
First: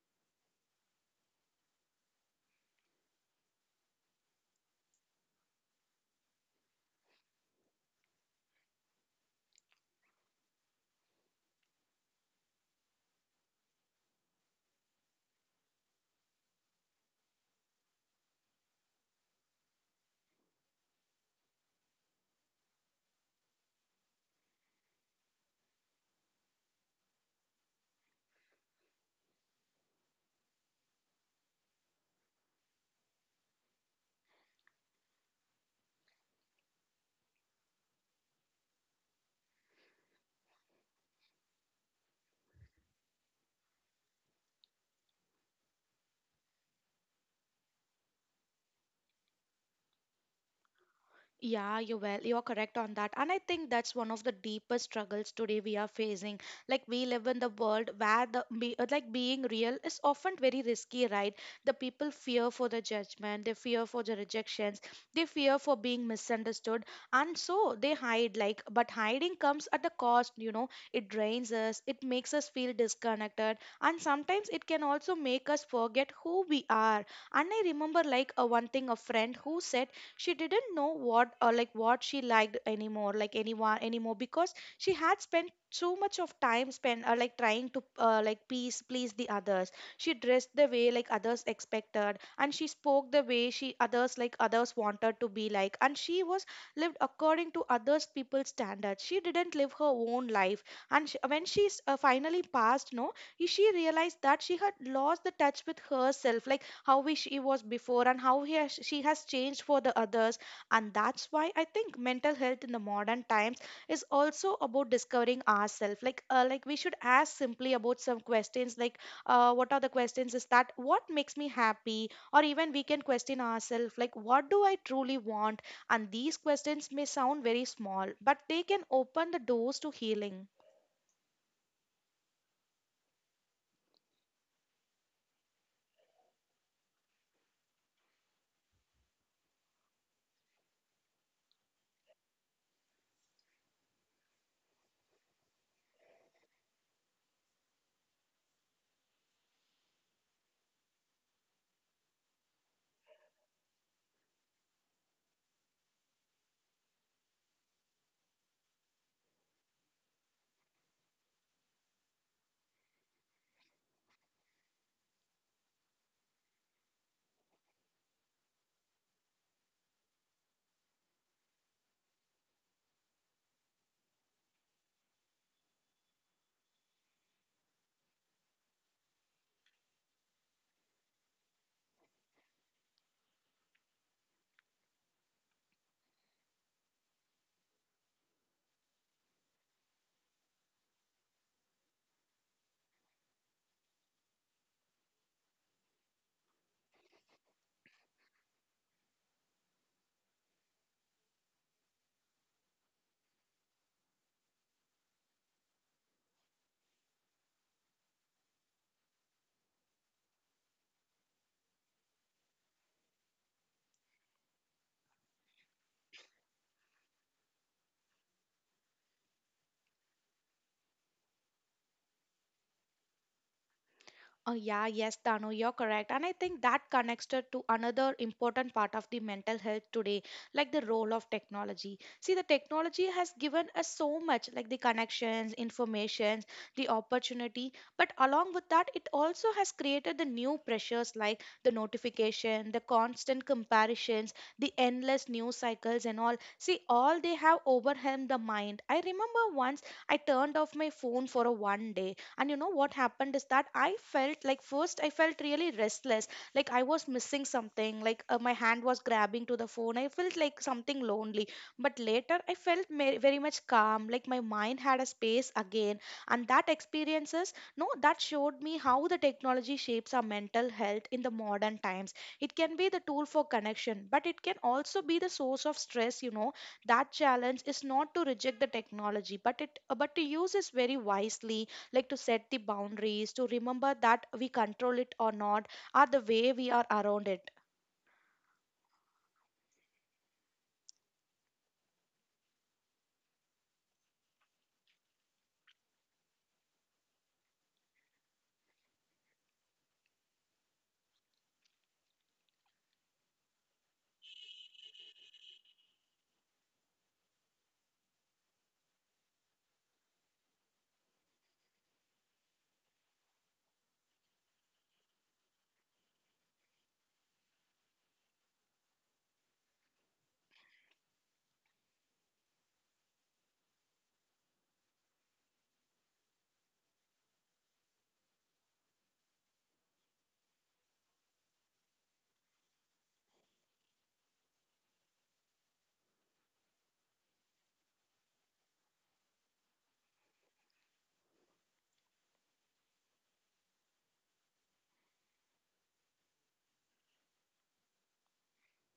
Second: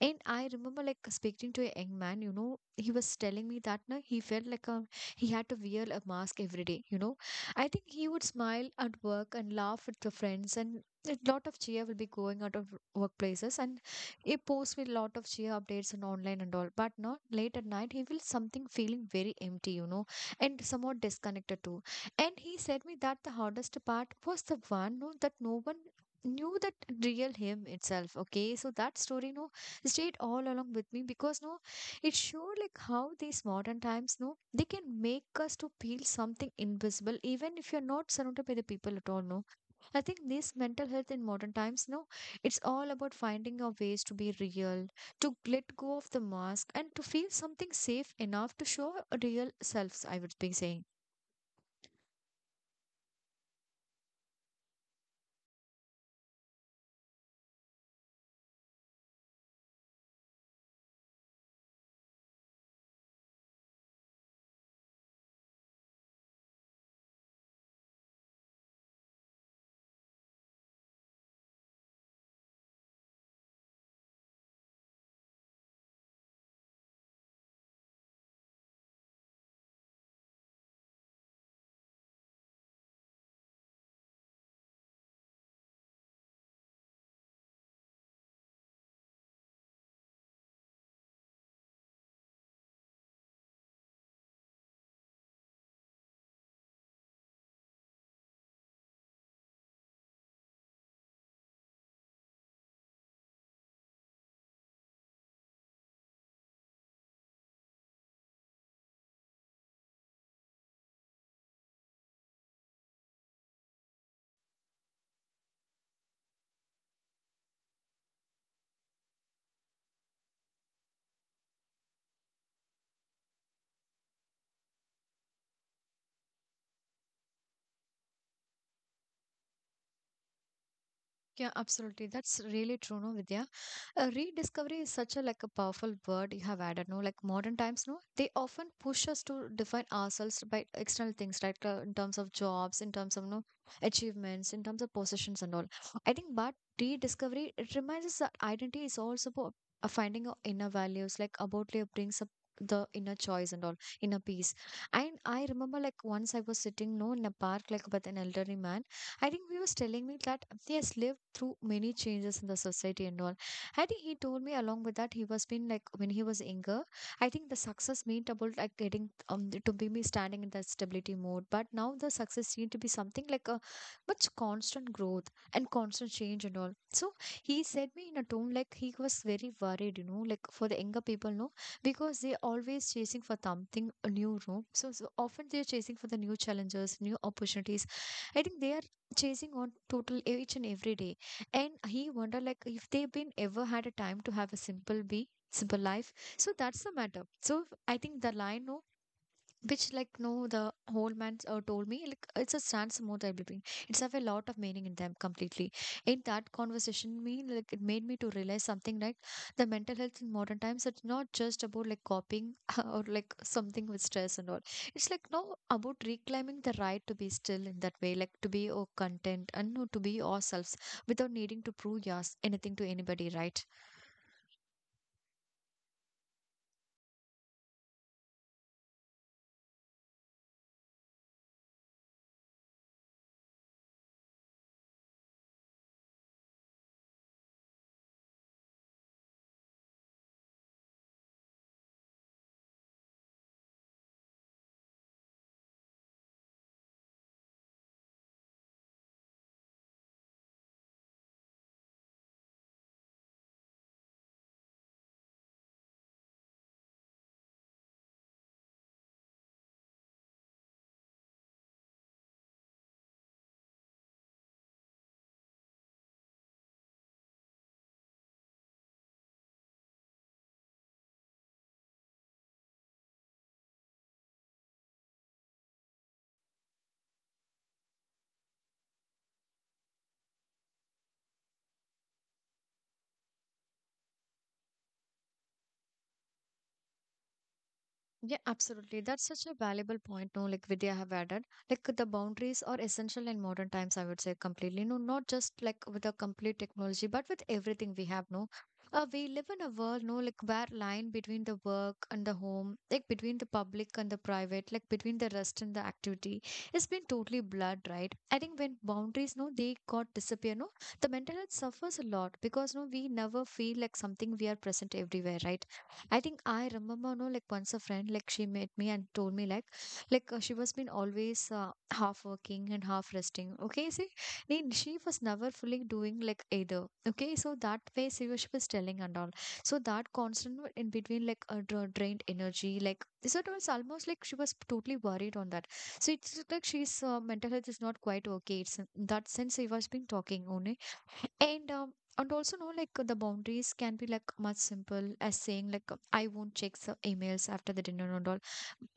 And I remember like speaking to a young man, you know, he was telling me that now he felt like he had to wear a mask every day, you know. I think he would smile at work and laugh at the friends, and a lot of cheer will be going out of workplaces. And he posts with a lot of cheer updates and online and all, but not late at night. He feels something feeling very empty, you know, and somewhat disconnected too. And he said me that the hardest part was the one no, that no one knew that real him itself. Okay, so that story no stayed all along with me because no it showed like how these modern times no they can make us to feel something invisible even if you're not surrounded by the people at all, no. I think this mental health in modern times, no, it's all about finding our ways to be real, to let go of the mask, and to feel something safe enough to show our real selves, I would be saying. Yeah, you well, you're correct on that. And I think that's one of the deepest struggles today we are facing. Like we live in the world where the like being real is often very risky, right? The people fear for the judgment, they fear for the rejections, they fear for being misunderstood, and so they hide. Like but hiding comes at a cost, you know. It drains us, it makes us feel disconnected, and sometimes it can also make us forget who we are. And I remember like a one thing, a friend who said she didn't know what, or like what she liked anymore, like anyone anymore, because she had spent so much of time spent like trying to like please the others. She dressed the way like others expected, and she spoke the way she others like others wanted to be like, and she was lived according to others people's standards. She didn't live her own life. And she, when she finally passed, no, she realized that she had lost the touch with herself. Like how we, she was before, and how he has, she has changed for the others. And that's why I think mental health in the modern times is also about discovering ourselves. Like like we should ask simply about some questions, like what are the questions is that what makes me happy, or even we can question ourselves like what do I truly want. And these questions may sound very small, but they can open the doors to healing. Yeah, absolutely. That's really true, no, Vidya. Rediscovery is such a like a powerful word you have added, no, like modern times no they often push us to define ourselves by external things, right? In terms of jobs, in terms of no achievements, in terms of possessions and all. I think but rediscovery it reminds us that identity is also about finding our inner values, like about it brings up the inner choice and all inner peace. And I remember like once I was sitting no in a park like with an elderly man. I think he was telling me that he has lived through many changes in the society and all. I think he told me along with that he was been like when he was younger. I think the success meant about like getting to be me standing in that stability mode. But now the success need to be something like a much constant growth and constant change and all. So he said me in a tone like he was very worried, you know, like for the younger people, no, because they always chasing for something new, no. So, so often they're chasing for the new challenges, new opportunities. I think they are chasing on total each and every day. And he wondered like if they've been ever had a time to have a simple be simple life. So that's the matter. So I think the line no which like no the whole man told me like it's a stance mode I'm living, it's have a lot of meaning in them completely. In that conversation me like it made me to realize something, right? The mental health in modern times it's not just about like copying (laughs) or like something with stress and all. It's like no about reclaiming the right to be still in that way, like to be or content and no to be ourselves without needing to prove yes anything to anybody, right? Oh, yeah, yes, Dano, you're correct. And I think that connects to another important part of the mental health today, like the role of technology. See, the technology has given us so much, like the connections, informations, the opportunity. But along with that, it also has created the new pressures, like the notification, the constant comparisons, the endless news cycles, and all. See, all they have overwhelmed the mind. I remember once I turned off my phone for a one day, and you know what happened is that I felt like, first, I felt really restless, like I was missing something. Like, my hand was grabbing to the phone. I felt like something lonely. But later I felt very much calm, like my mind had a space again. And that experiences, no, that showed me how the technology shapes our mental health in the modern times. It can be the tool for connection, but it can also be the source of stress, you know. That challenge is not to reject the technology, but it but to use it very wisely, like to set the boundaries, to remember that we control it or not are the way we are around it. Yeah, absolutely. That's such a valuable point, no, like Vidya have added. Like the boundaries are essential in modern times, I would say completely. No, not just like with the complete technology, but with everything we have, no. We live in a world, no, like where line between the work and the home, like between the public and the private, like between the rest and the activity, it's been totally blurred, right? I think when boundaries, no, they got disappear, no, the mental health suffers a lot because no, we never feel like something we are present everywhere, right? I think I remember, no, like once a friend, like she met me and told me, like she was been always half working and half resting. Okay, see, then she was never fully doing like either. Okay, so that way she was telling and all. So that constant in between, like drained energy, like so it was almost like she was totally worried on that. So it's just like she's mental health is not quite okay. It's in that sense she was been talking only, and um, and also no, like the boundaries can be like much simple as saying like I won't check the emails after the dinner and all.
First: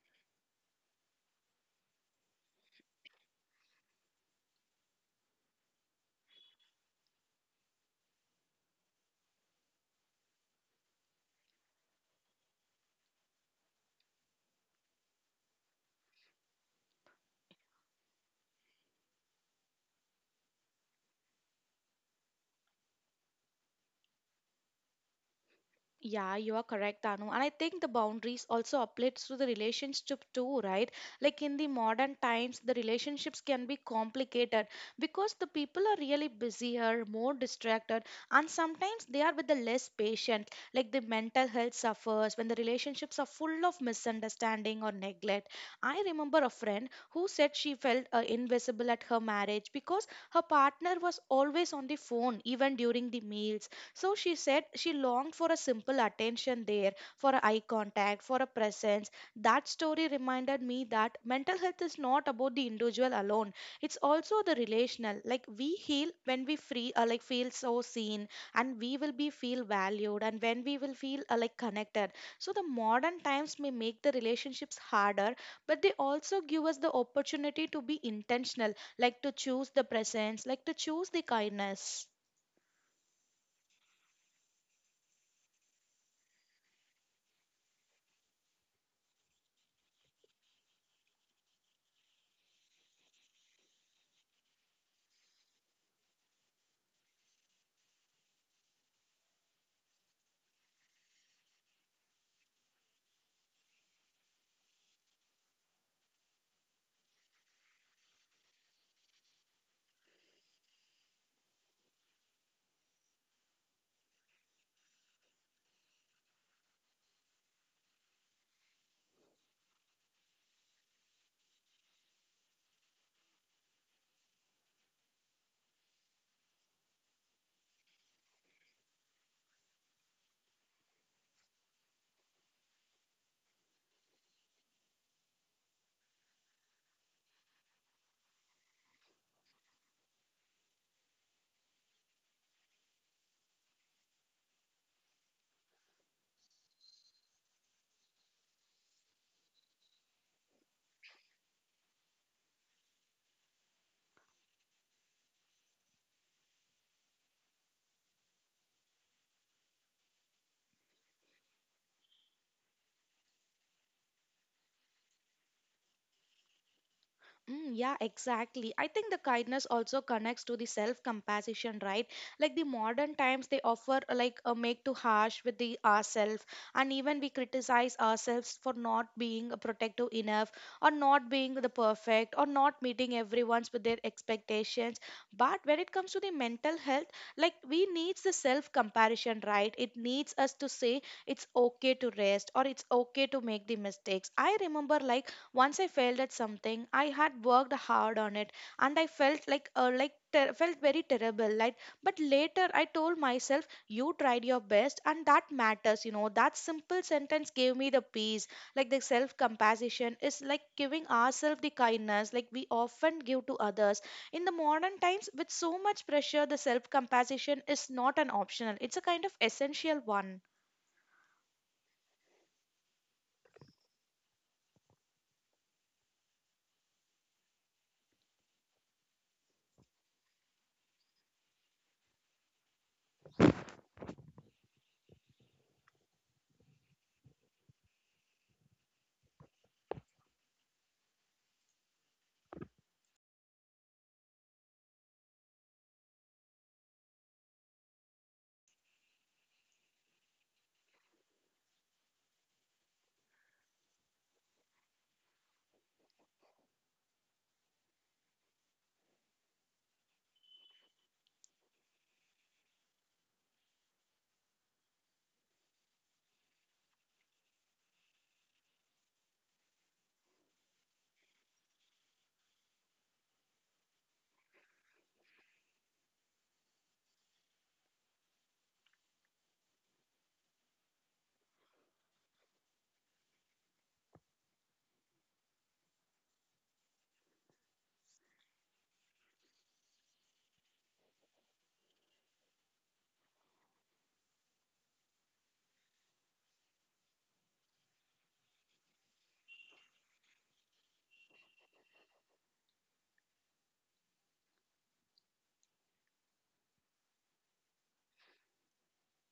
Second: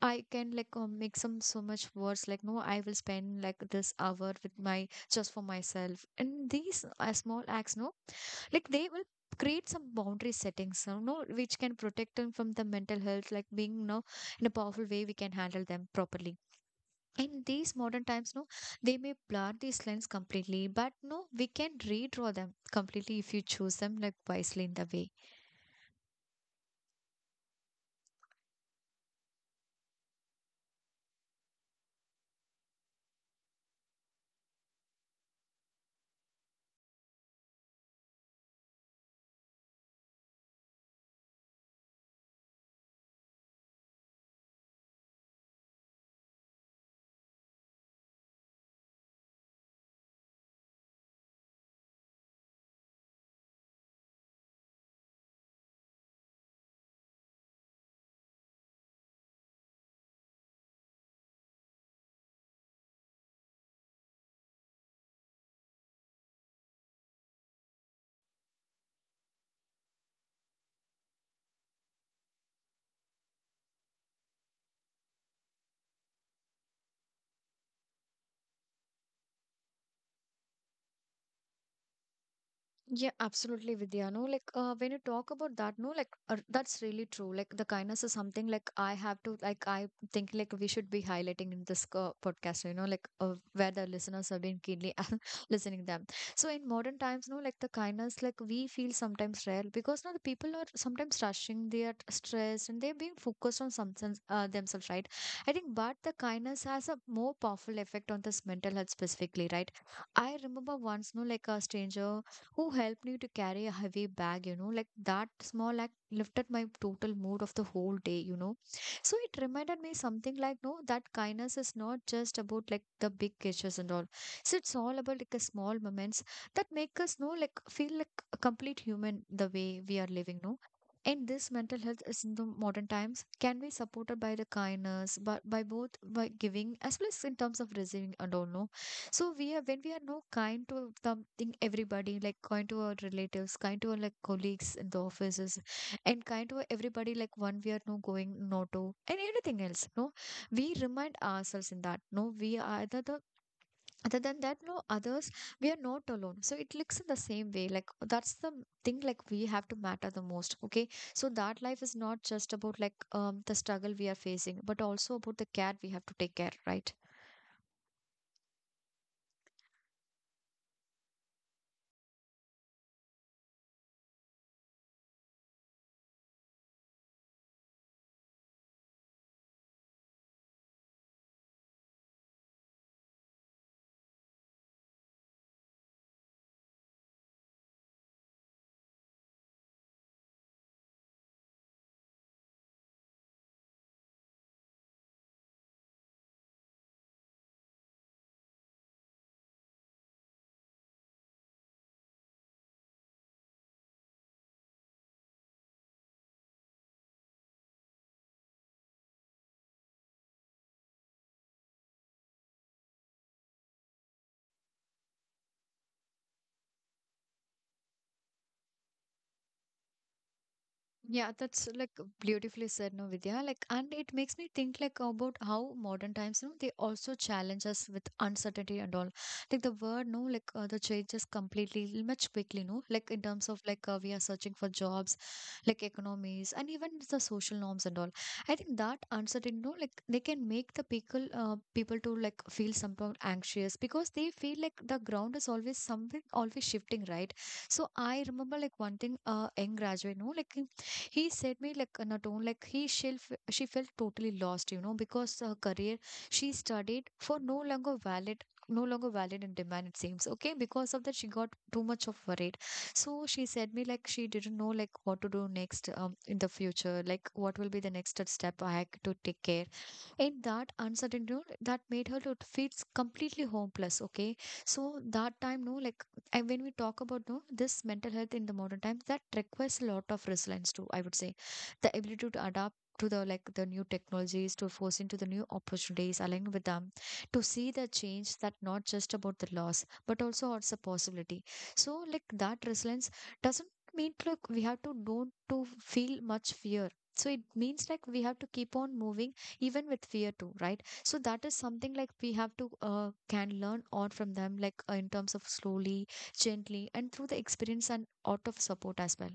I can like make some so much words like no I will spend like this hour with my just for myself. And these small acts no like they will create some boundary settings, you know, which can protect them from the mental health like being you know in a powerful way we can handle them properly in these modern times no they may blur these lines completely but no we can redraw them completely if you choose them like wisely in the way. Yeah, you are correct, Anu. And I think the boundaries also applies to the relationship too, right? Like in the modern times, the relationships can be complicated because the people are really busier, more distracted, and sometimes they are with the less patient. Like the mental health suffers when the relationships are full of misunderstanding or neglect. I remember a friend who said she felt invisible at her marriage because her partner was always on the phone, even during the meals, so she said she longed for a simple attention there, for a eye contact, for a presence. That story reminded me that mental health is not about the individual alone. It's also the relational. Like we heal when we free, like feel so seen, and we will be feel valued, and when we will feel like connected. So the modern times may make the relationships harder, but they also give us the opportunity to be intentional, like to choose the presence, like to choose the kindness. Yeah, absolutely, Vidya. No, like when you talk about that, no, like that's really true. Like the kindness is something I think we should be highlighting in this podcast. You know, where the listeners have been keenly (laughs) listening them. So in modern times, no, like the kindness like we feel sometimes rare because now the people are sometimes rushing, they are stressed, and they're being focused on something themselves, right? I think, but the kindness has a more powerful effect on this mental health specifically, right? I remember once, no, like a stranger who helped me to carry a heavy bag, you know, like that small act lifted my total mood of the whole day, you know. So it reminded me something like, no, that kindness is not just about like the big gestures and all. So it's all about like a small moments that make us know like feel like a complete human the way we are living, no? And this mental health is in the modern times can be supported by the kindness, but by both by giving as well as in terms of receiving and all, no? So we are when we are no kind to something everybody like kind to our relatives, kind to our like colleagues in the offices, and kind to everybody like one we are no going no to and anything else. No, we remind ourselves in that. No, we are other the other than that no others we are not alone. So it looks in the same way. Like that's the thing like we have to matter the most. Okay, so that life is not just about like the struggle we are facing, but also about the care we have to take care. Right. Mm, yeah, exactly. I think the kindness also connects to the self-compassion, right? Like the modern times, they offer like a make too harsh with the ourselves, and even we criticize ourselves for not being protective enough, or not being the perfect, or not meeting everyone's with their expectations. But when it comes to the mental health, like we needs the self-compassion, right? It needs us to say it's okay to rest, or it's okay to make the mistakes. I remember like once I failed at something, I had worked hard on it, and I felt like felt very terrible. Like, but later I told myself, "You tried your best, and that matters." You know, that simple sentence gave me the peace. Like the self compassion is like giving ourselves the kindness, like we often give to others. In the modern times, with so much pressure, the self compassion is not an optional; it's a kind of essential one. Yeah, that's like beautifully said, no, Vidya. Like, and it makes me think like about how modern times, you know, they also challenge us with uncertainty and all. Like the word, no, the changes completely, much quickly, no. Like in terms of we are searching for jobs, like economies, and even the social norms and all. I think that uncertainty, no, like they can make the people, people to like feel somehow anxious because they feel like the ground is always something always shifting, right? So I remember like one thing, young graduate, no, like he said me like not own like he she felt totally lost, you know, because her career she studied for no longer valid in demand it seems okay because of that she got too much of worried so she said me like she didn't know like what to do next in the future like what will be the next step I had to take care in that uncertainty no, that made her to feel completely hopeless. Okay, so that time no like and when we talk about no this mental health in the modern times that requires a lot of resilience too, I would say the ability to adapt to the new technologies to force into the new opportunities aligned with them, to see the change that not just about the loss but also it's a possibility. So like that resilience doesn't mean look we have to don't to feel much fear, so it means like we have to keep on moving even with fear too, right? So that is something like we have to can learn on from them in terms of slowly, gently and through the experience and out of support as well.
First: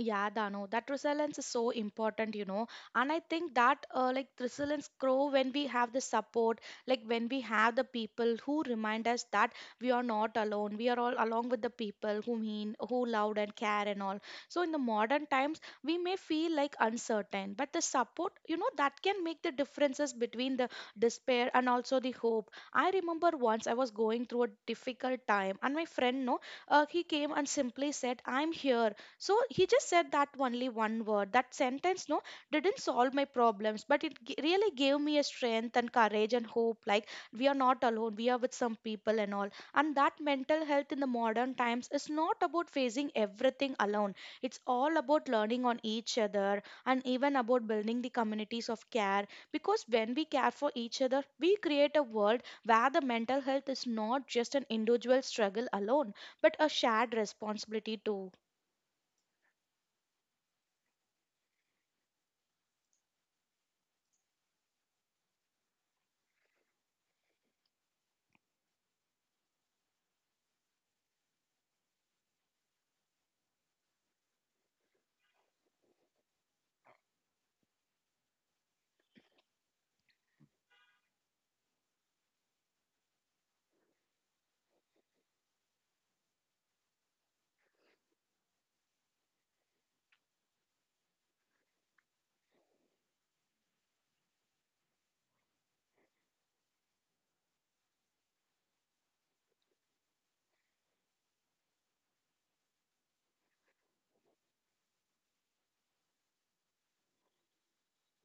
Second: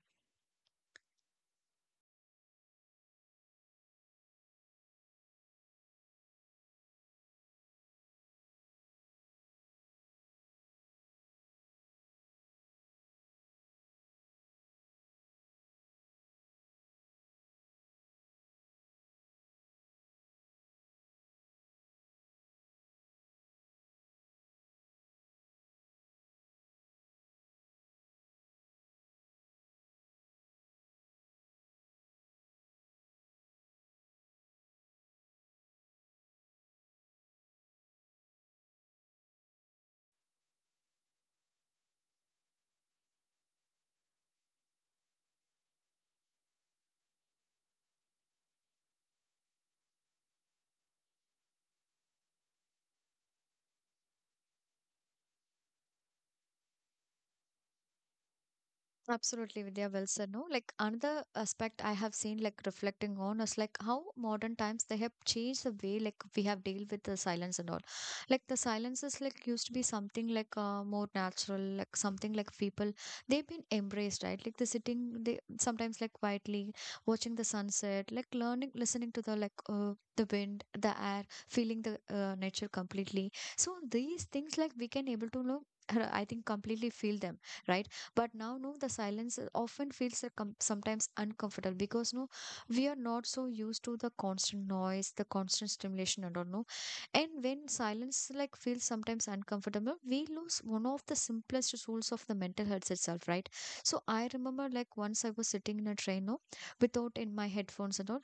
Yeah, Dano, that resilience is so important, you know. And I think that like resilience grow when we have the support, like when we have the people who remind us that we are not alone. We are all along with the people who mean, who loved and care and all. So in the modern times, we may feel like uncertain, but the support, you know, that can make the differences between the despair and also the hope. I remember once I was going through a difficult time, and my friend, no, he came and simply said, "I'm here." So he just said that only one word, that sentence, no, didn't solve my problems, but really gave me a strength and courage and hope, like we are not alone, we are with some people and all. And that mental health in the modern times is not about facing everything alone. It's all about learning on each other and even about building the communities of care, because when we care for each other we create a world where the mental health is not just an individual struggle alone, but a shared responsibility too. Absolutely, Vidya. Well said. No, like another aspect I have seen, like reflecting on, is like how modern times they have changed the way like we have deal with the silence and all. Like the silence is like used to be something like more natural, like something like people they've been embraced, right? Like the sitting, they sometimes like quietly watching the sunset, like learning, listening to the the wind, the air, feeling the nature completely. So these things like we can able to know. I think completely feel them, right? But now no the silence often feels sometimes uncomfortable because no we are not so used to the constant noise, the constant stimulation and all, no. And when silence like feels sometimes uncomfortable we lose one of the simplest tools of the mental health itself, right? So I remember like once I was sitting in a train, no, without in my headphones and all.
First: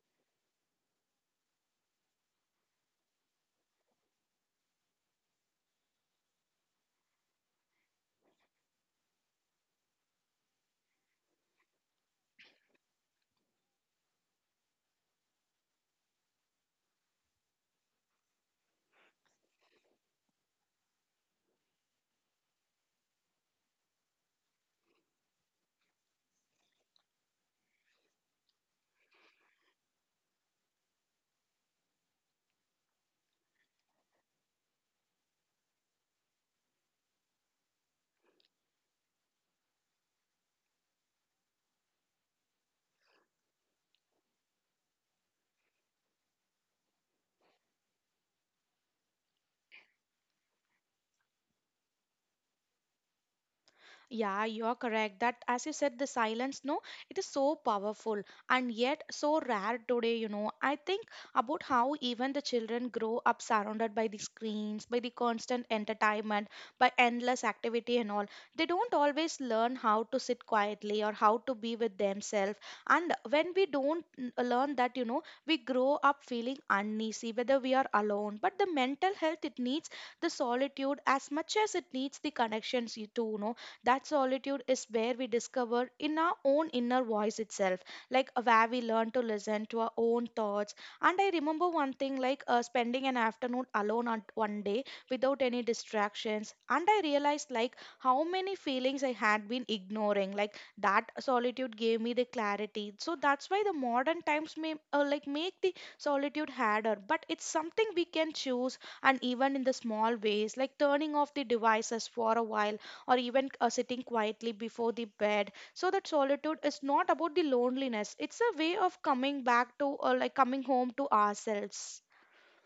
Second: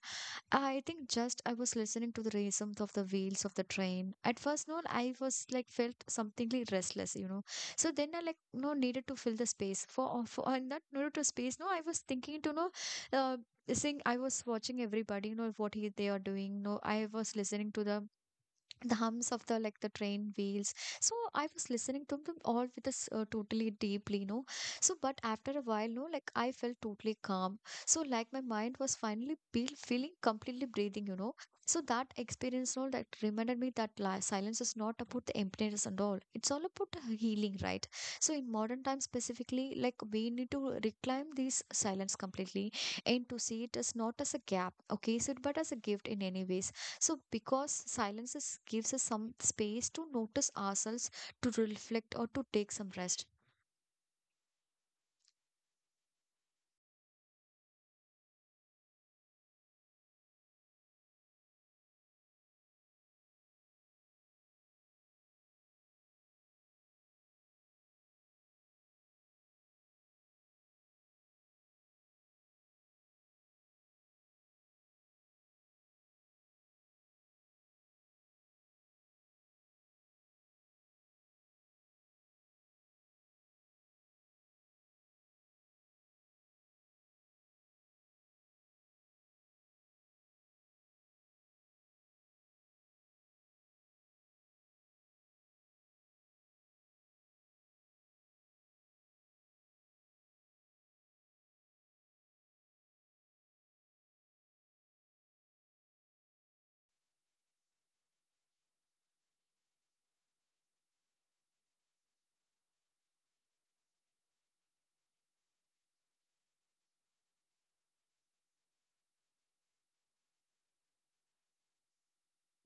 I think just I was listening to the rhythm of the wheels of the train. At first, no, I was like felt something like restless, you know. So then I like no needed to fill the space for and that needed to space. No, I was thinking to know, uh, sing. I was watching everybody, you know, what he they are doing. No, I was listening to the hums of the train wheels. So I was listening to them all with this totally deeply, you know. So but after a while no like I felt totally calm, so like my mind was feeling completely breathing, you know. So that experience no, that reminded me that silence is not about the emptiness and all, it's all about the healing, right? So in modern times specifically like we need to reclaim these silence completely, and to see it as not as a gap. Okay, so but as a gift in any ways. So, because silence is, gives us some space to notice ourselves, to reflect, or to take some rest. Yeah, you're correct. That, as you said, the silence, no, it is so powerful and yet so rare today, you know. I think about how even the children grow up surrounded by the screens, by the constant entertainment, by endless activity and all. They don't always learn how to sit quietly or how to be with themselves. And when we don't learn that, you know, we grow up feeling uneasy, whether we are alone. But the mental health, it needs the solitude as much as it needs the connections, you too, no, that solitude is where we discover in our own inner voice itself, like where we learn to listen to our own thoughts. And I remember one thing like spending an afternoon alone on one day without any distractions. And I realized like how many feelings I had been ignoring. Like that solitude gave me the clarity. So that's why the modern times may like make the solitude harder, but it's something we can choose, and even in the small ways, like turning off the devices for a while, or even sitting quietly before the bed. So that solitude is not about the loneliness, it's a way of coming back to, or like coming home to, ourselves.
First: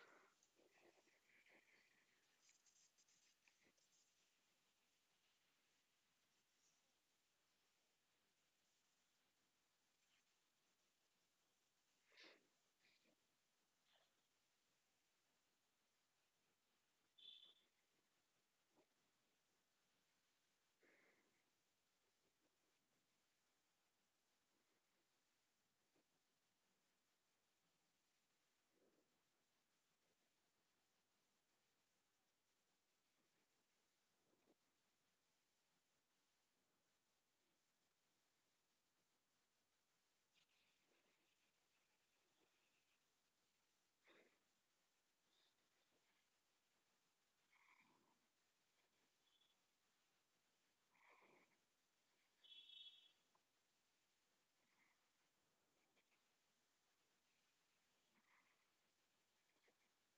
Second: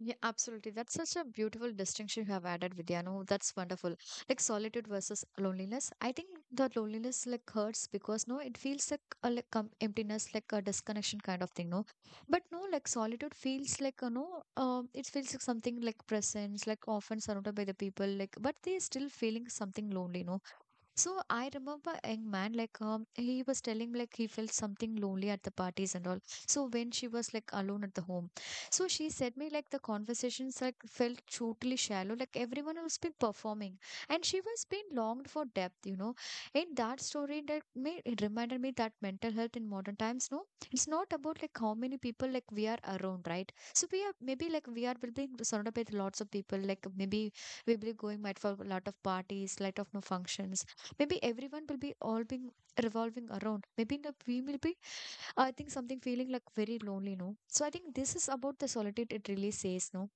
Yeah, absolutely. That's such a beautiful distinction you have added, Vidya. No, that's wonderful. Like solitude versus loneliness. I think the loneliness like hurts because no, it feels like a emptiness, like a disconnection kind of thing. No, but no, like solitude feels like you know, it feels like something like presence, like often surrounded by the people, like but they still feeling something lonely. No, so I remember a young man like he was telling like he felt something lonely at the parties and all. So when she was like alone at the home, so she said me like the conversations like felt totally shallow. Like everyone was been performing, and she was being longed for depth. You know, in that story that me it reminded me that mental health in modern times. No, it's not about like how many people like we are around, right? So we are maybe like we are will be surrounded by lots of people. Like maybe we'll be going out for a lot of parties, lot of no functions, maybe everyone will be all being revolving around maybe the, we will be, I think something feeling like very lonely, no. So I think this is about the solitude it really says, no.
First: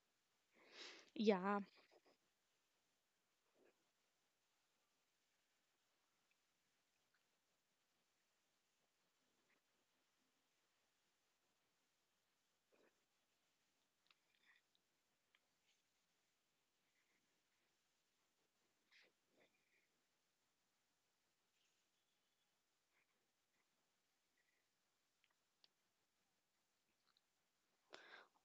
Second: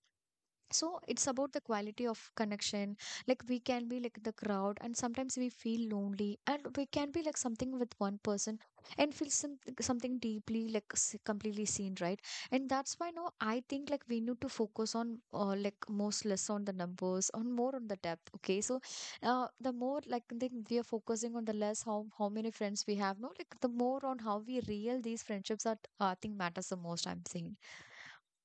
So it's about Yeah. the quality of connection, like we can be like the crowd and sometimes we feel lonely and we can be like something with one person and feel some, something deeply completely seen, right? And that's why no I think like we need to focus on like most less on the numbers, on more on the depth. Okay, so the more like I think we are focusing on the less how many friends we have no like the more on how we real these friendships are, I think matters the most, I'm saying.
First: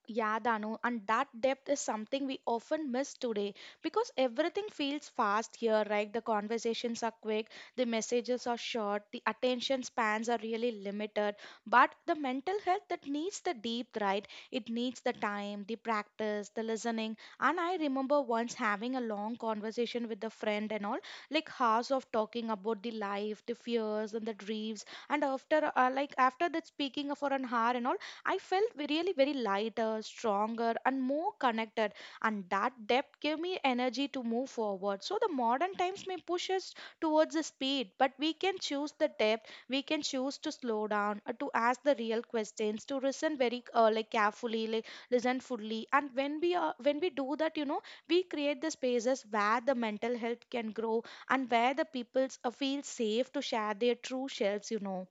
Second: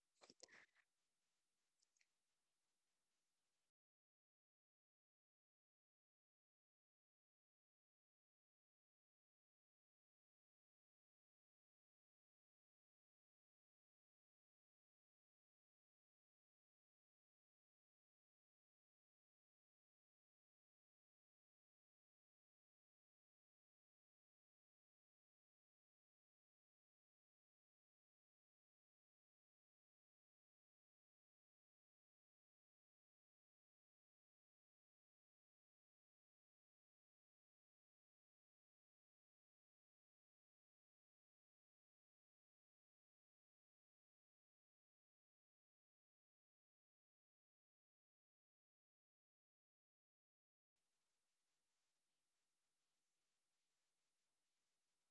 Yeah, Danu, and that depth is something we often miss today because everything feels fast here, right? The conversations are quick, the messages are short, the attention spans are really limited. But the mental health that needs the deep, right? It needs the time, the practice, the listening. And I remember once having a long conversation with a friend and all, like hours of talking about the life, the fears, and the dreams. And after, like after that speaking for an hour and all, I felt really very lighter, stronger, and more connected. And that depth gave me energy to move forward. So the modern times may push us towards the speed, but we can choose the depth. We can choose to slow down, to ask the real questions, to listen very like carefully, like listen fully. And when we do that, you know, we create the spaces where the mental health can grow and where the people feel safe to share their true selves. You know.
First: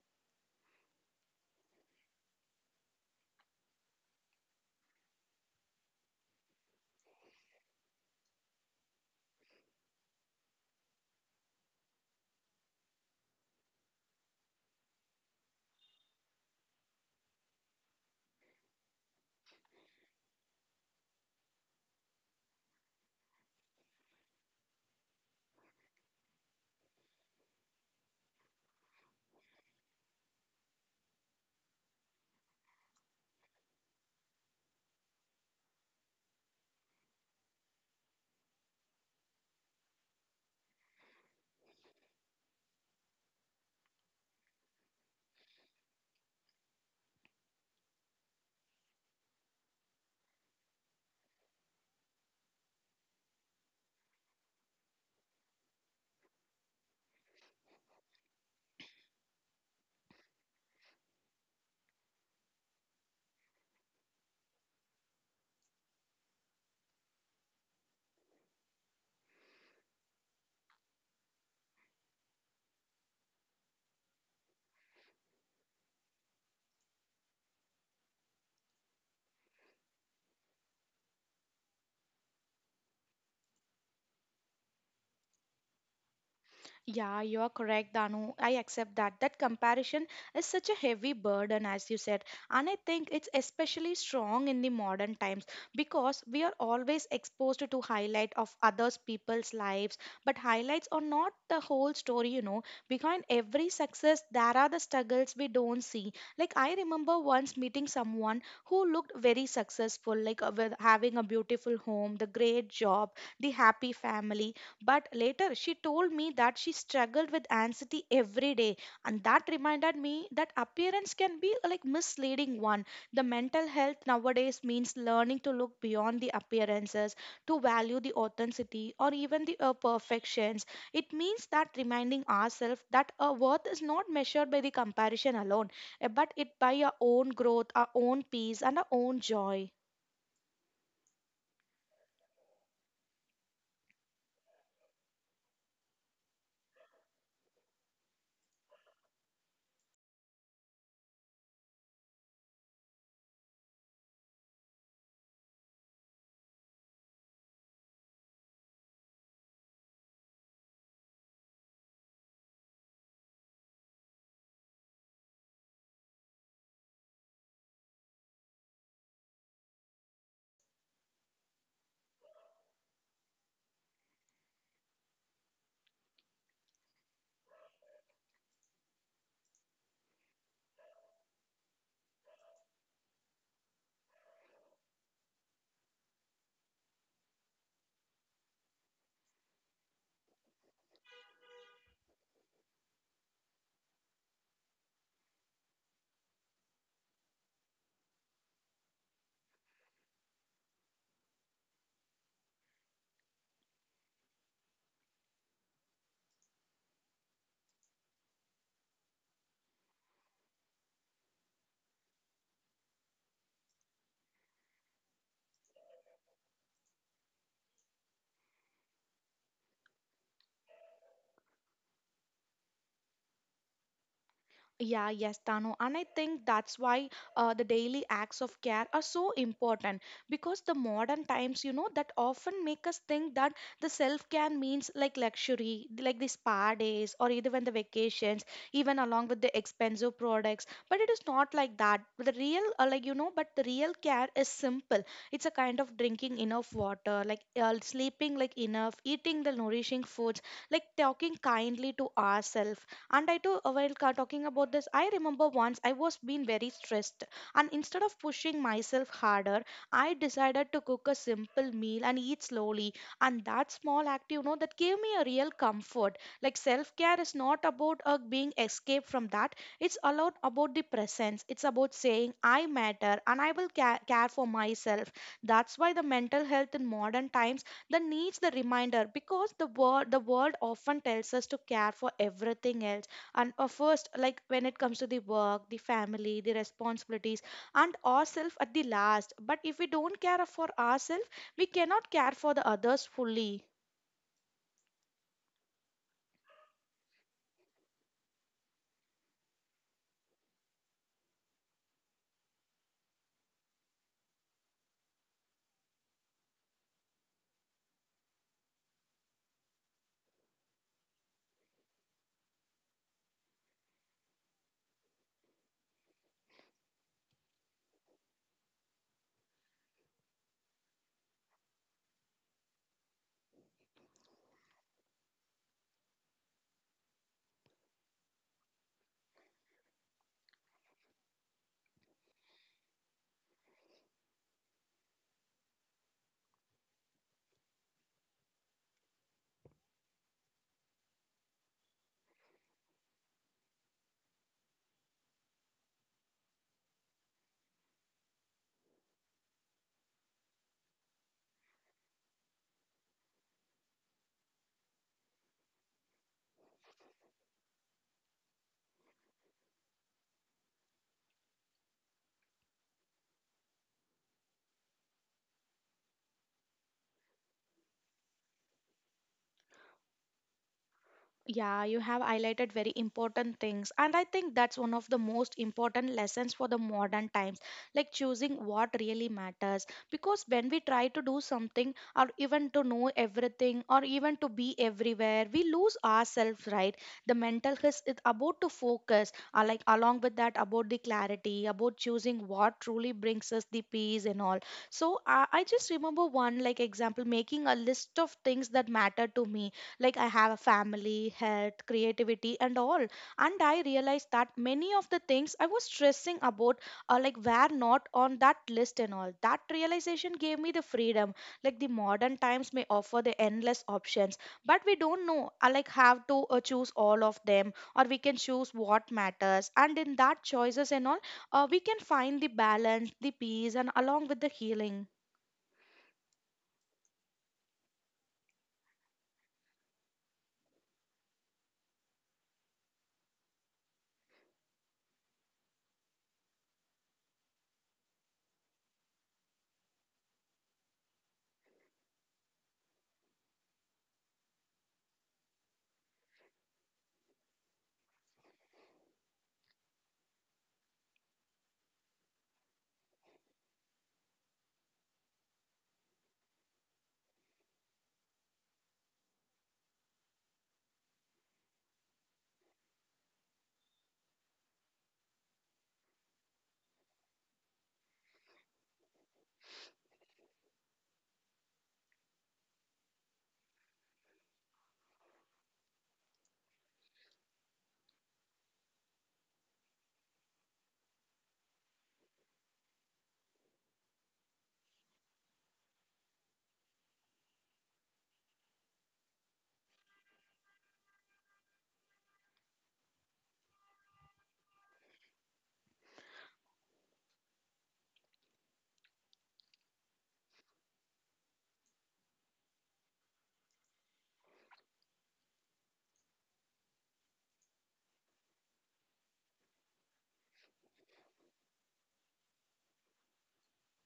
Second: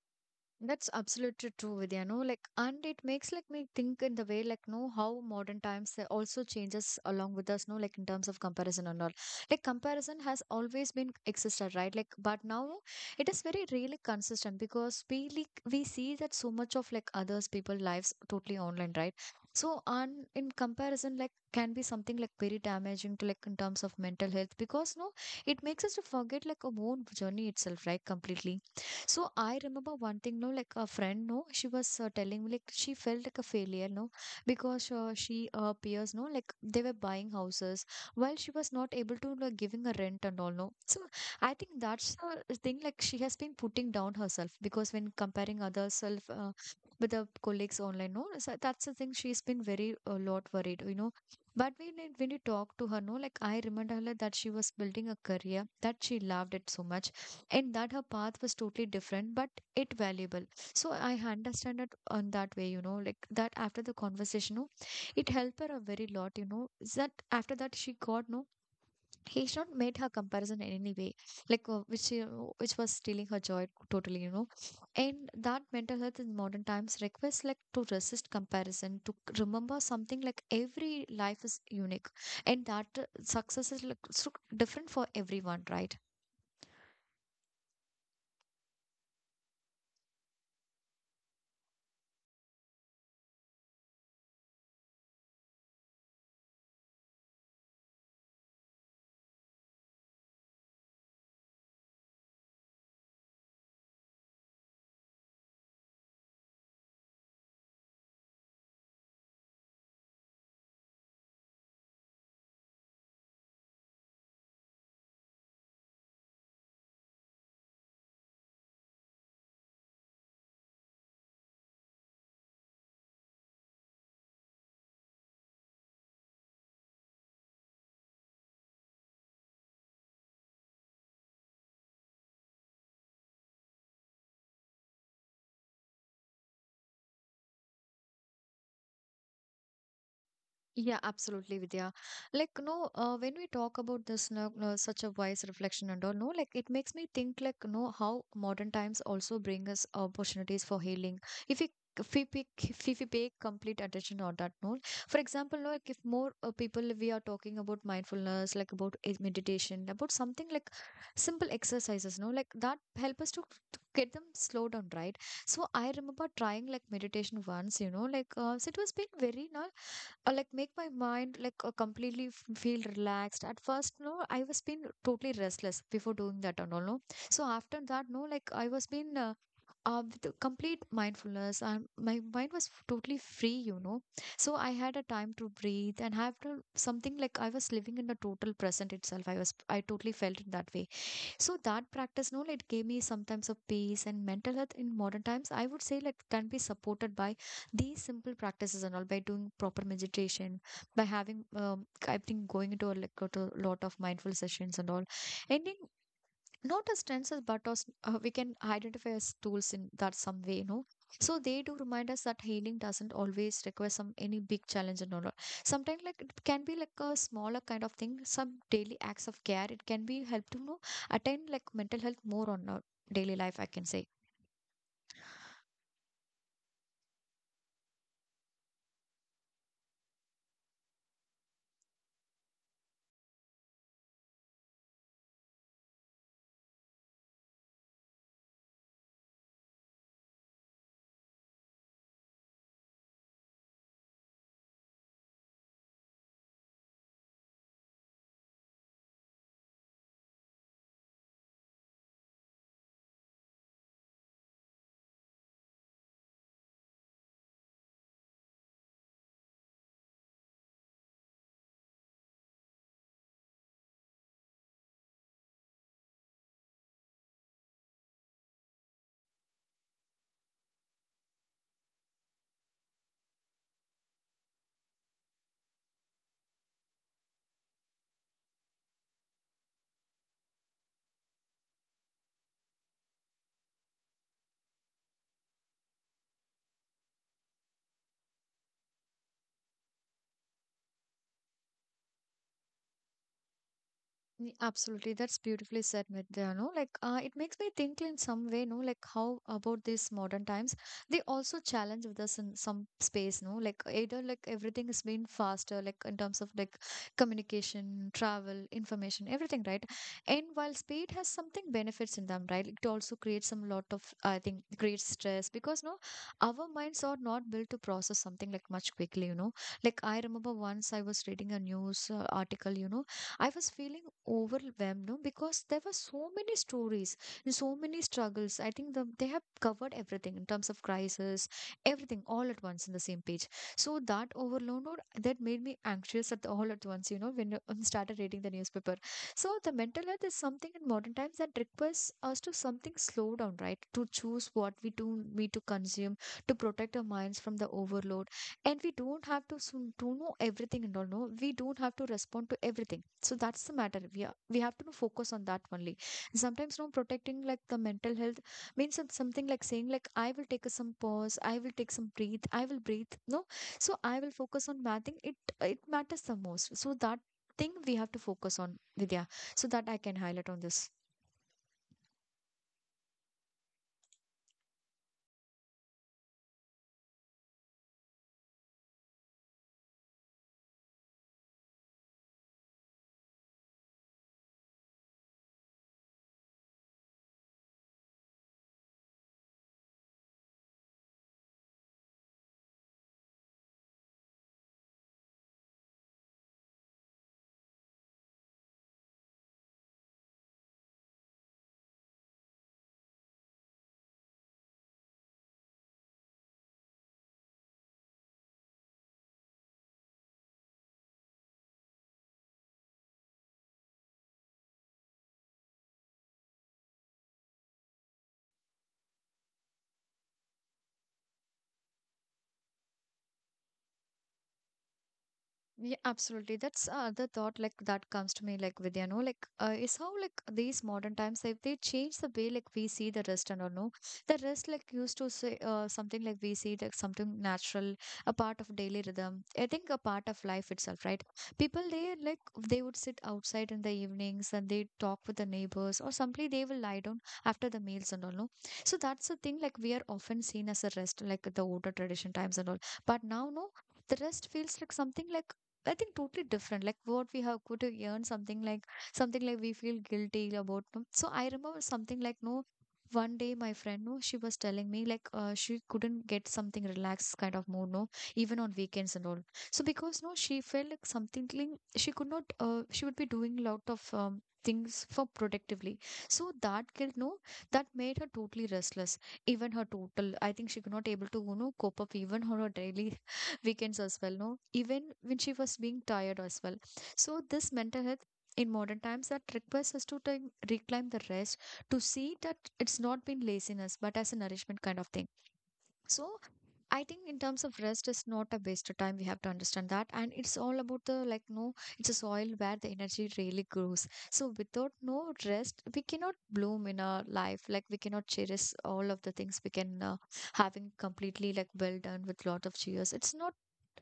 That's absolutely true, Vidya. No, like, and it makes like me think in the way like, no, how modern times they also changes along with us. No, like in terms of comparison and all. Like comparison has always been existed, right? Like, but now it is very really consistent because we see that so much of like others people lives totally online, right? So and in comparison, like can be something like very damaging to like in terms of mental health because no, it makes us to forget like our own journey itself, right? Completely. So I remember one thing, no, like a friend, no, she was telling me like she felt like a failure, no, because she peers, no, like they were buying houses while she was not able to like giving a rent and all, no. So I think that's the thing, like she has been putting down herself because when comparing other self with the colleagues online, no, so that's the thing she's been very a lot worried, you know. But when you talk to her, no, like I remember her like, that she was building a career that she loved it so much and that her path was totally different but it valuable so I understand it on that way, you know, like that after the conversation, no, it helped her a very lot, you know, is that after that she got no, he's not made her comparison in any way like, which you know, which was stealing her joy totally, you know, and that mental health in modern times requires like to resist comparison to remember something like every life is unique and that success is like so different for everyone, right? Yeah, you are correct, Danu. I accept that. That comparison is such a heavy burden, as you said. And I think it's especially strong in the modern times because we are always exposed to highlight of others people's lives. But highlights are not the whole story, you know. Behind every success, there are the struggles we don't see. Like I remember once meeting someone who looked very successful, like with having a beautiful home, the great job, the happy family, but later, she told me that she struggled with anxiety every day, and that reminded me that appearance can be a, like misleading one. The mental health nowadays means learning to look beyond the appearances, to value the authenticity or even the perfections. It means that reminding ourselves that our worth is not measured by the comparison alone, eh, but it by our own growth, our own peace, and our own joy. Yeah, absolutely, Vidya. Like, no, when we talk about this, no, no, such a wise reflection and all, no, like it makes me think, like, no, how modern times also bring us opportunities for healing. If we if we pick, if we pay complete attention on that note. For example, no, like if more people we are talking about mindfulness, like about meditation, about something like simple exercises, no, like that help us to get them slow down, right? So I remember trying like meditation once, you know, like so it was been very nice like make my mind like completely feel relaxed at first, no, I was been totally restless before doing that and all, no, so after that, no, like I was been with the complete mindfulness and my mind was totally free, you know, so I had a time to breathe and have to something like I was living in the total present itself. I totally felt in that way. So that practice, no, it gave me sometimes a peace and mental health in modern times. I would say like can be supported by these simple practices and all by doing proper meditation, by having I think going into a like go to a lot of mindful sessions and all. And in Not as trends as but as, we can identify as tools in that some way, you know, so they do remind us that healing doesn't always require some any big challenge and all that. Sometimes like it can be like a smaller kind of thing, some daily acts of care, it can be help to, you know, attain like mental health more on our daily life, I can say. Yeah, yes, Tanu. And I think that's why the daily acts of care are so important because the modern times, you know, that often make us think that the self care means like luxury, like the spa days or even the vacations, even along with the expensive products. But it is not like that. The real, like, you know, but the real care is simple. It's a kind of drinking enough water, like sleeping like enough, eating the nourishing foods, like talking kindly to ourselves, and I too, while talking about this, I remember once I was being very stressed, and instead of pushing myself harder, I decided to cook a simple meal and eat slowly. And that small act, you know, that gave me a real comfort. Like self care is not about being escaped from that. It's allowed about the presence. It's about saying I matter and I will care for myself. That's why the mental health in modern times that needs the reminder, because the world often tells us to care for everything else, and first, like when it comes to the work, the family, the responsibilities, and ourselves at the last. But if we don't care for ourselves, we cannot care for the others fully. Mm, absolutely, that's beautifully said, Vidya. No, like it makes me think in some way, no, like how about these modern times? They also challenge with us in some space, no, like either like everything has been faster, like in terms of like communication, travel, information, everything, right? And while speed has something benefits in them, right? It also creates some lot of, I think, creates stress because, no, our minds are not built to process something like much quickly, you know. Like I remember once I was reading a news article, you know, I was feeling overwhelmed, no, because there were so many stories and so many struggles. I think they have covered everything in terms of crisis, everything all at once in the same page. So that overload or that made me anxious at all at once. You know, when I started reading the newspaper. So the mental health is something in modern times that requires us to something slow down, right? To choose what we to consume, to protect our minds from the overload, and we don't have to soon to know everything and all, no, we don't have to respond to everything, so that's the matter we have to focus on that only. Sometimes, no, protecting like the mental health means it's something like saying like I will take some pause, I will take some breathe, I will breathe, no, so I will focus on mathing it, it matters the most. So that thing we have to focus on, Vidya, so that I can highlight on this. Yeah, you have highlighted very important things. And I think that's one of the most important lessons for the modern times, like choosing what really matters. Because when we try to do something or even to know everything or even to be everywhere, we lose ourselves, right? The mental health is about to focus, like along with that, about the clarity, about choosing what truly brings us the peace and all. So I just remember one like example, making a list of things that matter to me, like I have a family, health, creativity, and all. And I realized that many of the things I was stressing about like were not on that list, and all that realization gave me the freedom. Like the modern times may offer the endless options, but we don't know, like have to, choose all of them, or we can choose what matters. And in that choices and all, we can find the balance, the peace, and along with the healing. Yeah, absolutely. That's, other thought like that comes to me like with, you know, like is how like these modern times like they change the way like we see the rest and all, no, the rest like used to say, something like we see like something natural, a part of daily rhythm, I think a part of life itself, right? People they like, they would sit outside in the evenings and they talk with the neighbors or simply they will lie down after the meals and all, no, so that's the thing like we are often seen as a rest like the older tradition times and all, but now, no, the rest feels like something like, I think, totally different. Like what we have could earn something like, something like we feel guilty about, no? So I remember something like, no. One day, my friend, no, she was telling me like she couldn't get something relaxed kind of mood, no, even on weekends and all. So because, no, she felt like something like she could not. She would be doing lot of things for productively. So that guilt, no, that made her totally restless. Even her total, I think she could not able to, you know, cope up even her daily weekends as well, no, even when she was being tired as well. So this mental health in modern times that requires us to take, reclaim the rest, to see that it's not been laziness but as a nourishment kind of thing. So I think in terms of rest is not a waste of time, we have to understand that, and it's all about the like, no, it's a soil where the energy really grows. So without no rest we cannot bloom in our life, like we cannot cherish all of the things, we can, having completely like well done with lot of cheers, it's not,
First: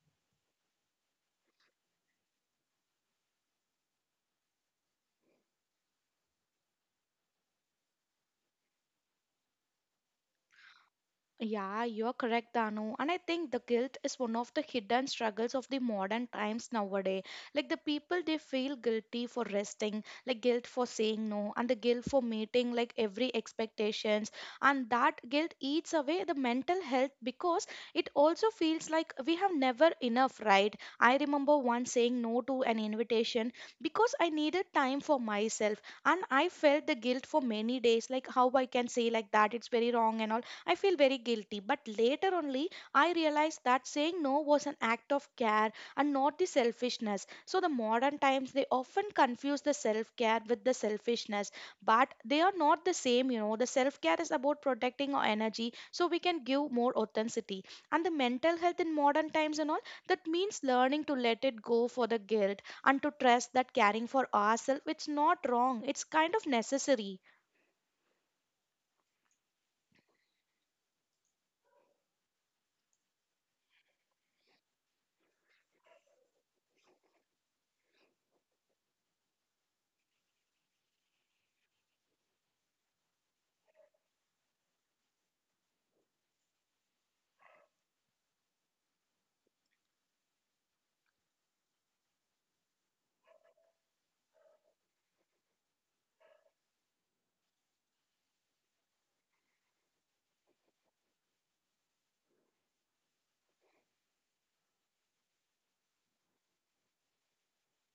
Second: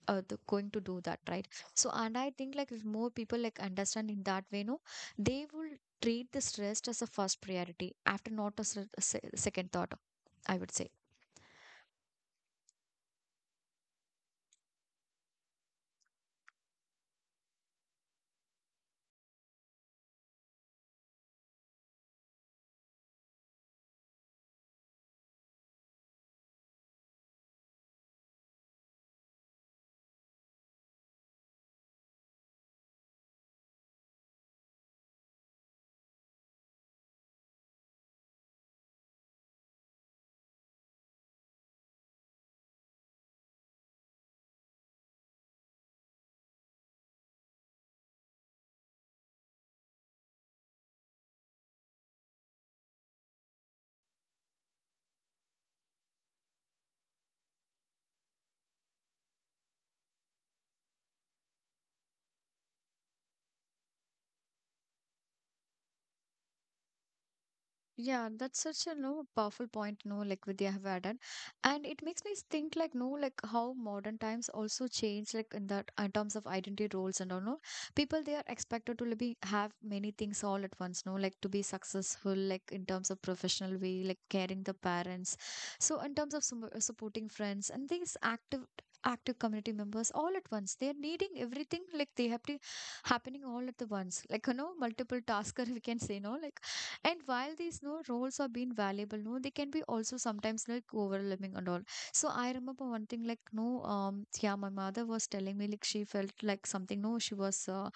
going to do that, right? So, and I think like if more people like understand in that way, no, they will treat this rest as a first priority after, not as a second thought, I would say. Yeah, you're correct, Danu. And I think the guilt is one of the hidden struggles of the modern times nowadays. Like the people, they feel guilty for resting, like guilt for saying no, and the guilt for meeting like every expectations. And that guilt eats away the mental health because it also feels like we have never enough, right? I remember once saying no to an invitation because I needed time for myself, and I felt the guilt for many days, like how I can say like that, it's very wrong and all. I feel very guilty. But later only, I realized that saying no was an act of care and not the selfishness. So, the modern times, they often confuse the self care with the selfishness, but they are not the same, you know. The self care is about protecting our energy so we can give more authenticity. And the mental health in modern times and all, that means learning to let it go for the guilt and to trust that caring for ourselves, it's not wrong, it's kind of necessary. Yeah, that's such a no powerful point, no, like Vidya have added. And it makes me think like, no, like how modern times also change like in that in terms of identity roles and all, no. People they are expected to be have many things all at once, no, like to be successful, like in terms of professional way, like caring the parents. So in terms of some, supporting friends, and these active community members all at once. They are needing everything like they have to happening all at the once. Like, you know, multiple tasker (laughs) we can say, no, like, and while these no roles are being valuable, no, they can be also sometimes like overwhelming and all. So I remember one thing like, no, yeah, my mother was telling me like she felt like something. No, she was uh,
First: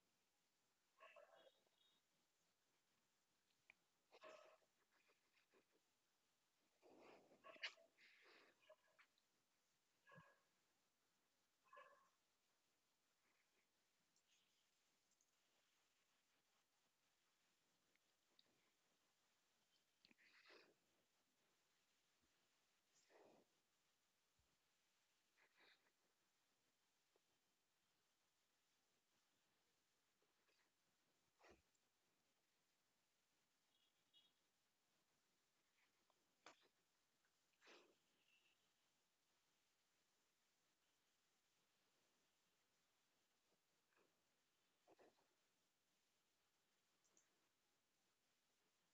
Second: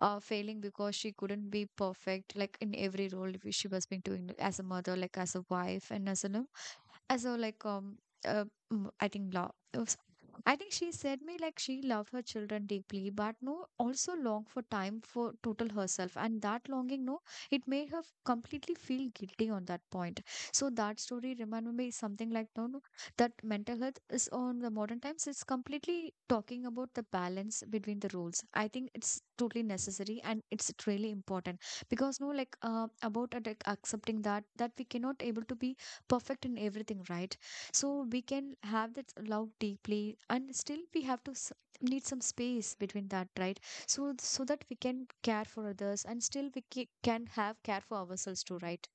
uh, failing because she couldn't be perfect like in every role she was being doing like, as a mother, like as a wife, and as a no so like uh, I think love. I think she said me like she loved her children deeply, but, no, also longed for time for total herself, and that longing, no, it made her completely feel guilty on that point. So that story reminded me something like, no, no, that mental health is on the modern times. It's completely talking about the balance between the roles. I think it's totally necessary and it's really important because, no, like about like accepting that we cannot able to be perfect in everything, right? So we can have that love deeply and still we have to need some space between that, right? So so that we can care for others and still we can have care for ourselves too, right?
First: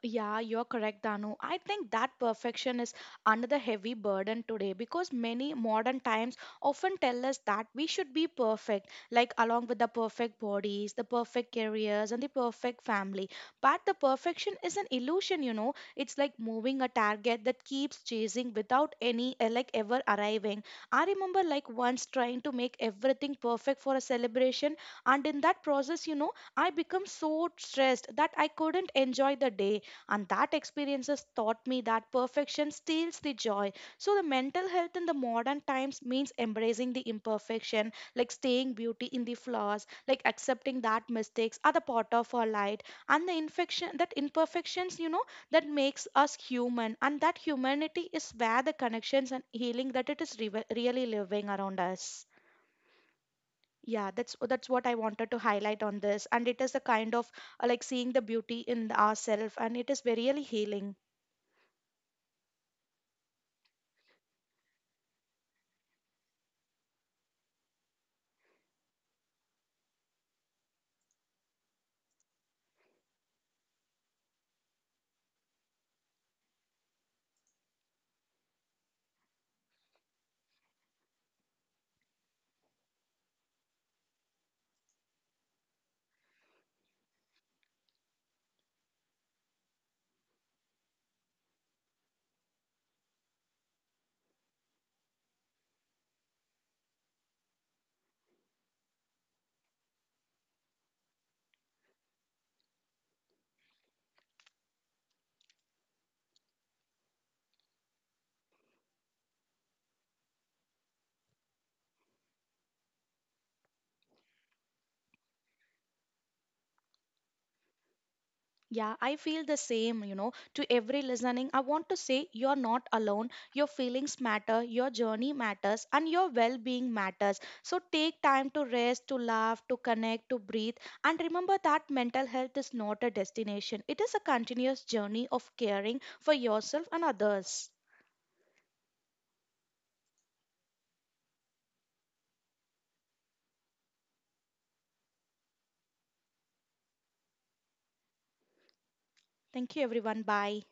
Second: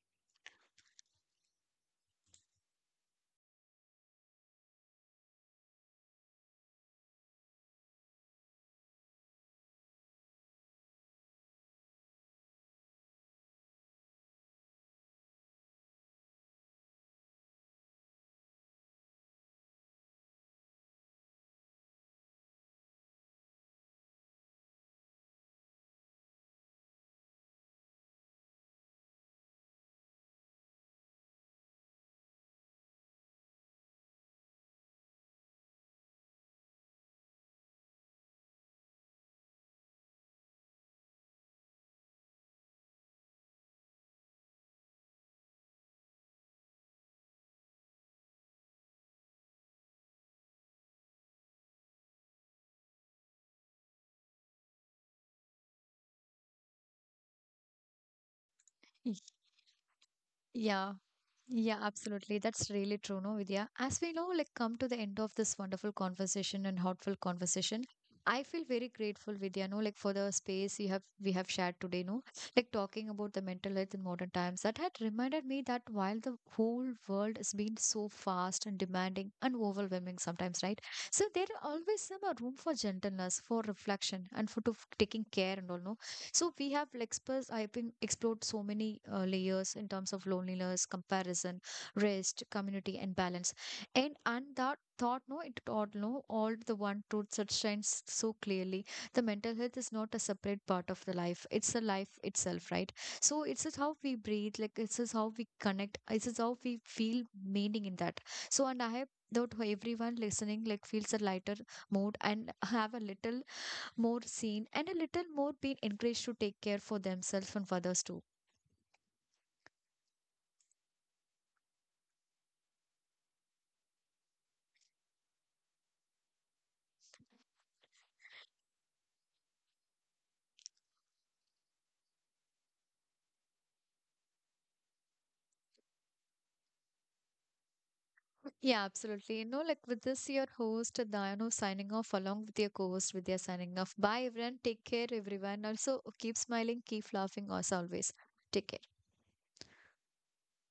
Yeah, you're correct, Danu. I think that perfection is another heavy burden today because many modern times often tell us that we should be perfect, like along with the perfect bodies, the perfect careers, and the perfect family. But the perfection is an illusion, you know. It's like moving a target that keeps chasing without any like ever arriving. I remember like once trying to make everything perfect for a celebration, and in that process, you know, I become so stressed that I couldn't enjoy the day. And that experiences taught me that perfection steals the joy. So, the mental health in the modern times means embracing the imperfection, like staying beauty in the flaws, like accepting that mistakes are the part of our life. And the infection, that imperfections, you know, that makes us human. And that humanity is where the connections and healing that it is really living around us. Yeah, that's what I wanted to highlight on this, and it is a kind of like seeing the beauty in Y- ourselves, and it is very really yeah. healing. Yeah, absolutely. That's really true, no, Vidya. As we know, like, come to the end of this wonderful conversation and heartful conversation. I feel very grateful, Vidya, no, like for the space you have we have shared today, no, like talking about the mental health in modern times. That had reminded me that while the whole world has been so fast and demanding and overwhelming sometimes, right? So there are always some room for gentleness, for reflection, and for to taking care and all, no, so we have like expressed, I've been explored so many layers in terms of loneliness, comparison, rest, community, and balance. And that thought, no, it all no, all the one truth that shines so clearly. The mental health is not a separate part of the life. It's the life itself, right? So it's just how we breathe, like it's just how we connect, it's just how we feel meaning in that. So and I have that everyone listening like feels a lighter mood and have a little more seen and a little more being encouraged to take care for themselves and for others too. Yeah, I feel the same, you know. To every listening, I want to say you're not alone. Your feelings matter, your journey matters, and your well being matters. So take time to rest, to laugh, to connect, to breathe. And remember that mental health is not a destination, it is a continuous journey of caring for yourself and others. (clears throat) Yeah, absolutely. You know, like with this, your host Dayano signing off along with your co-host Vidya signing off. Bye, everyone. Take care, everyone. Also, keep smiling, keep laughing as always. Take care. Thank you, everyone. Bye.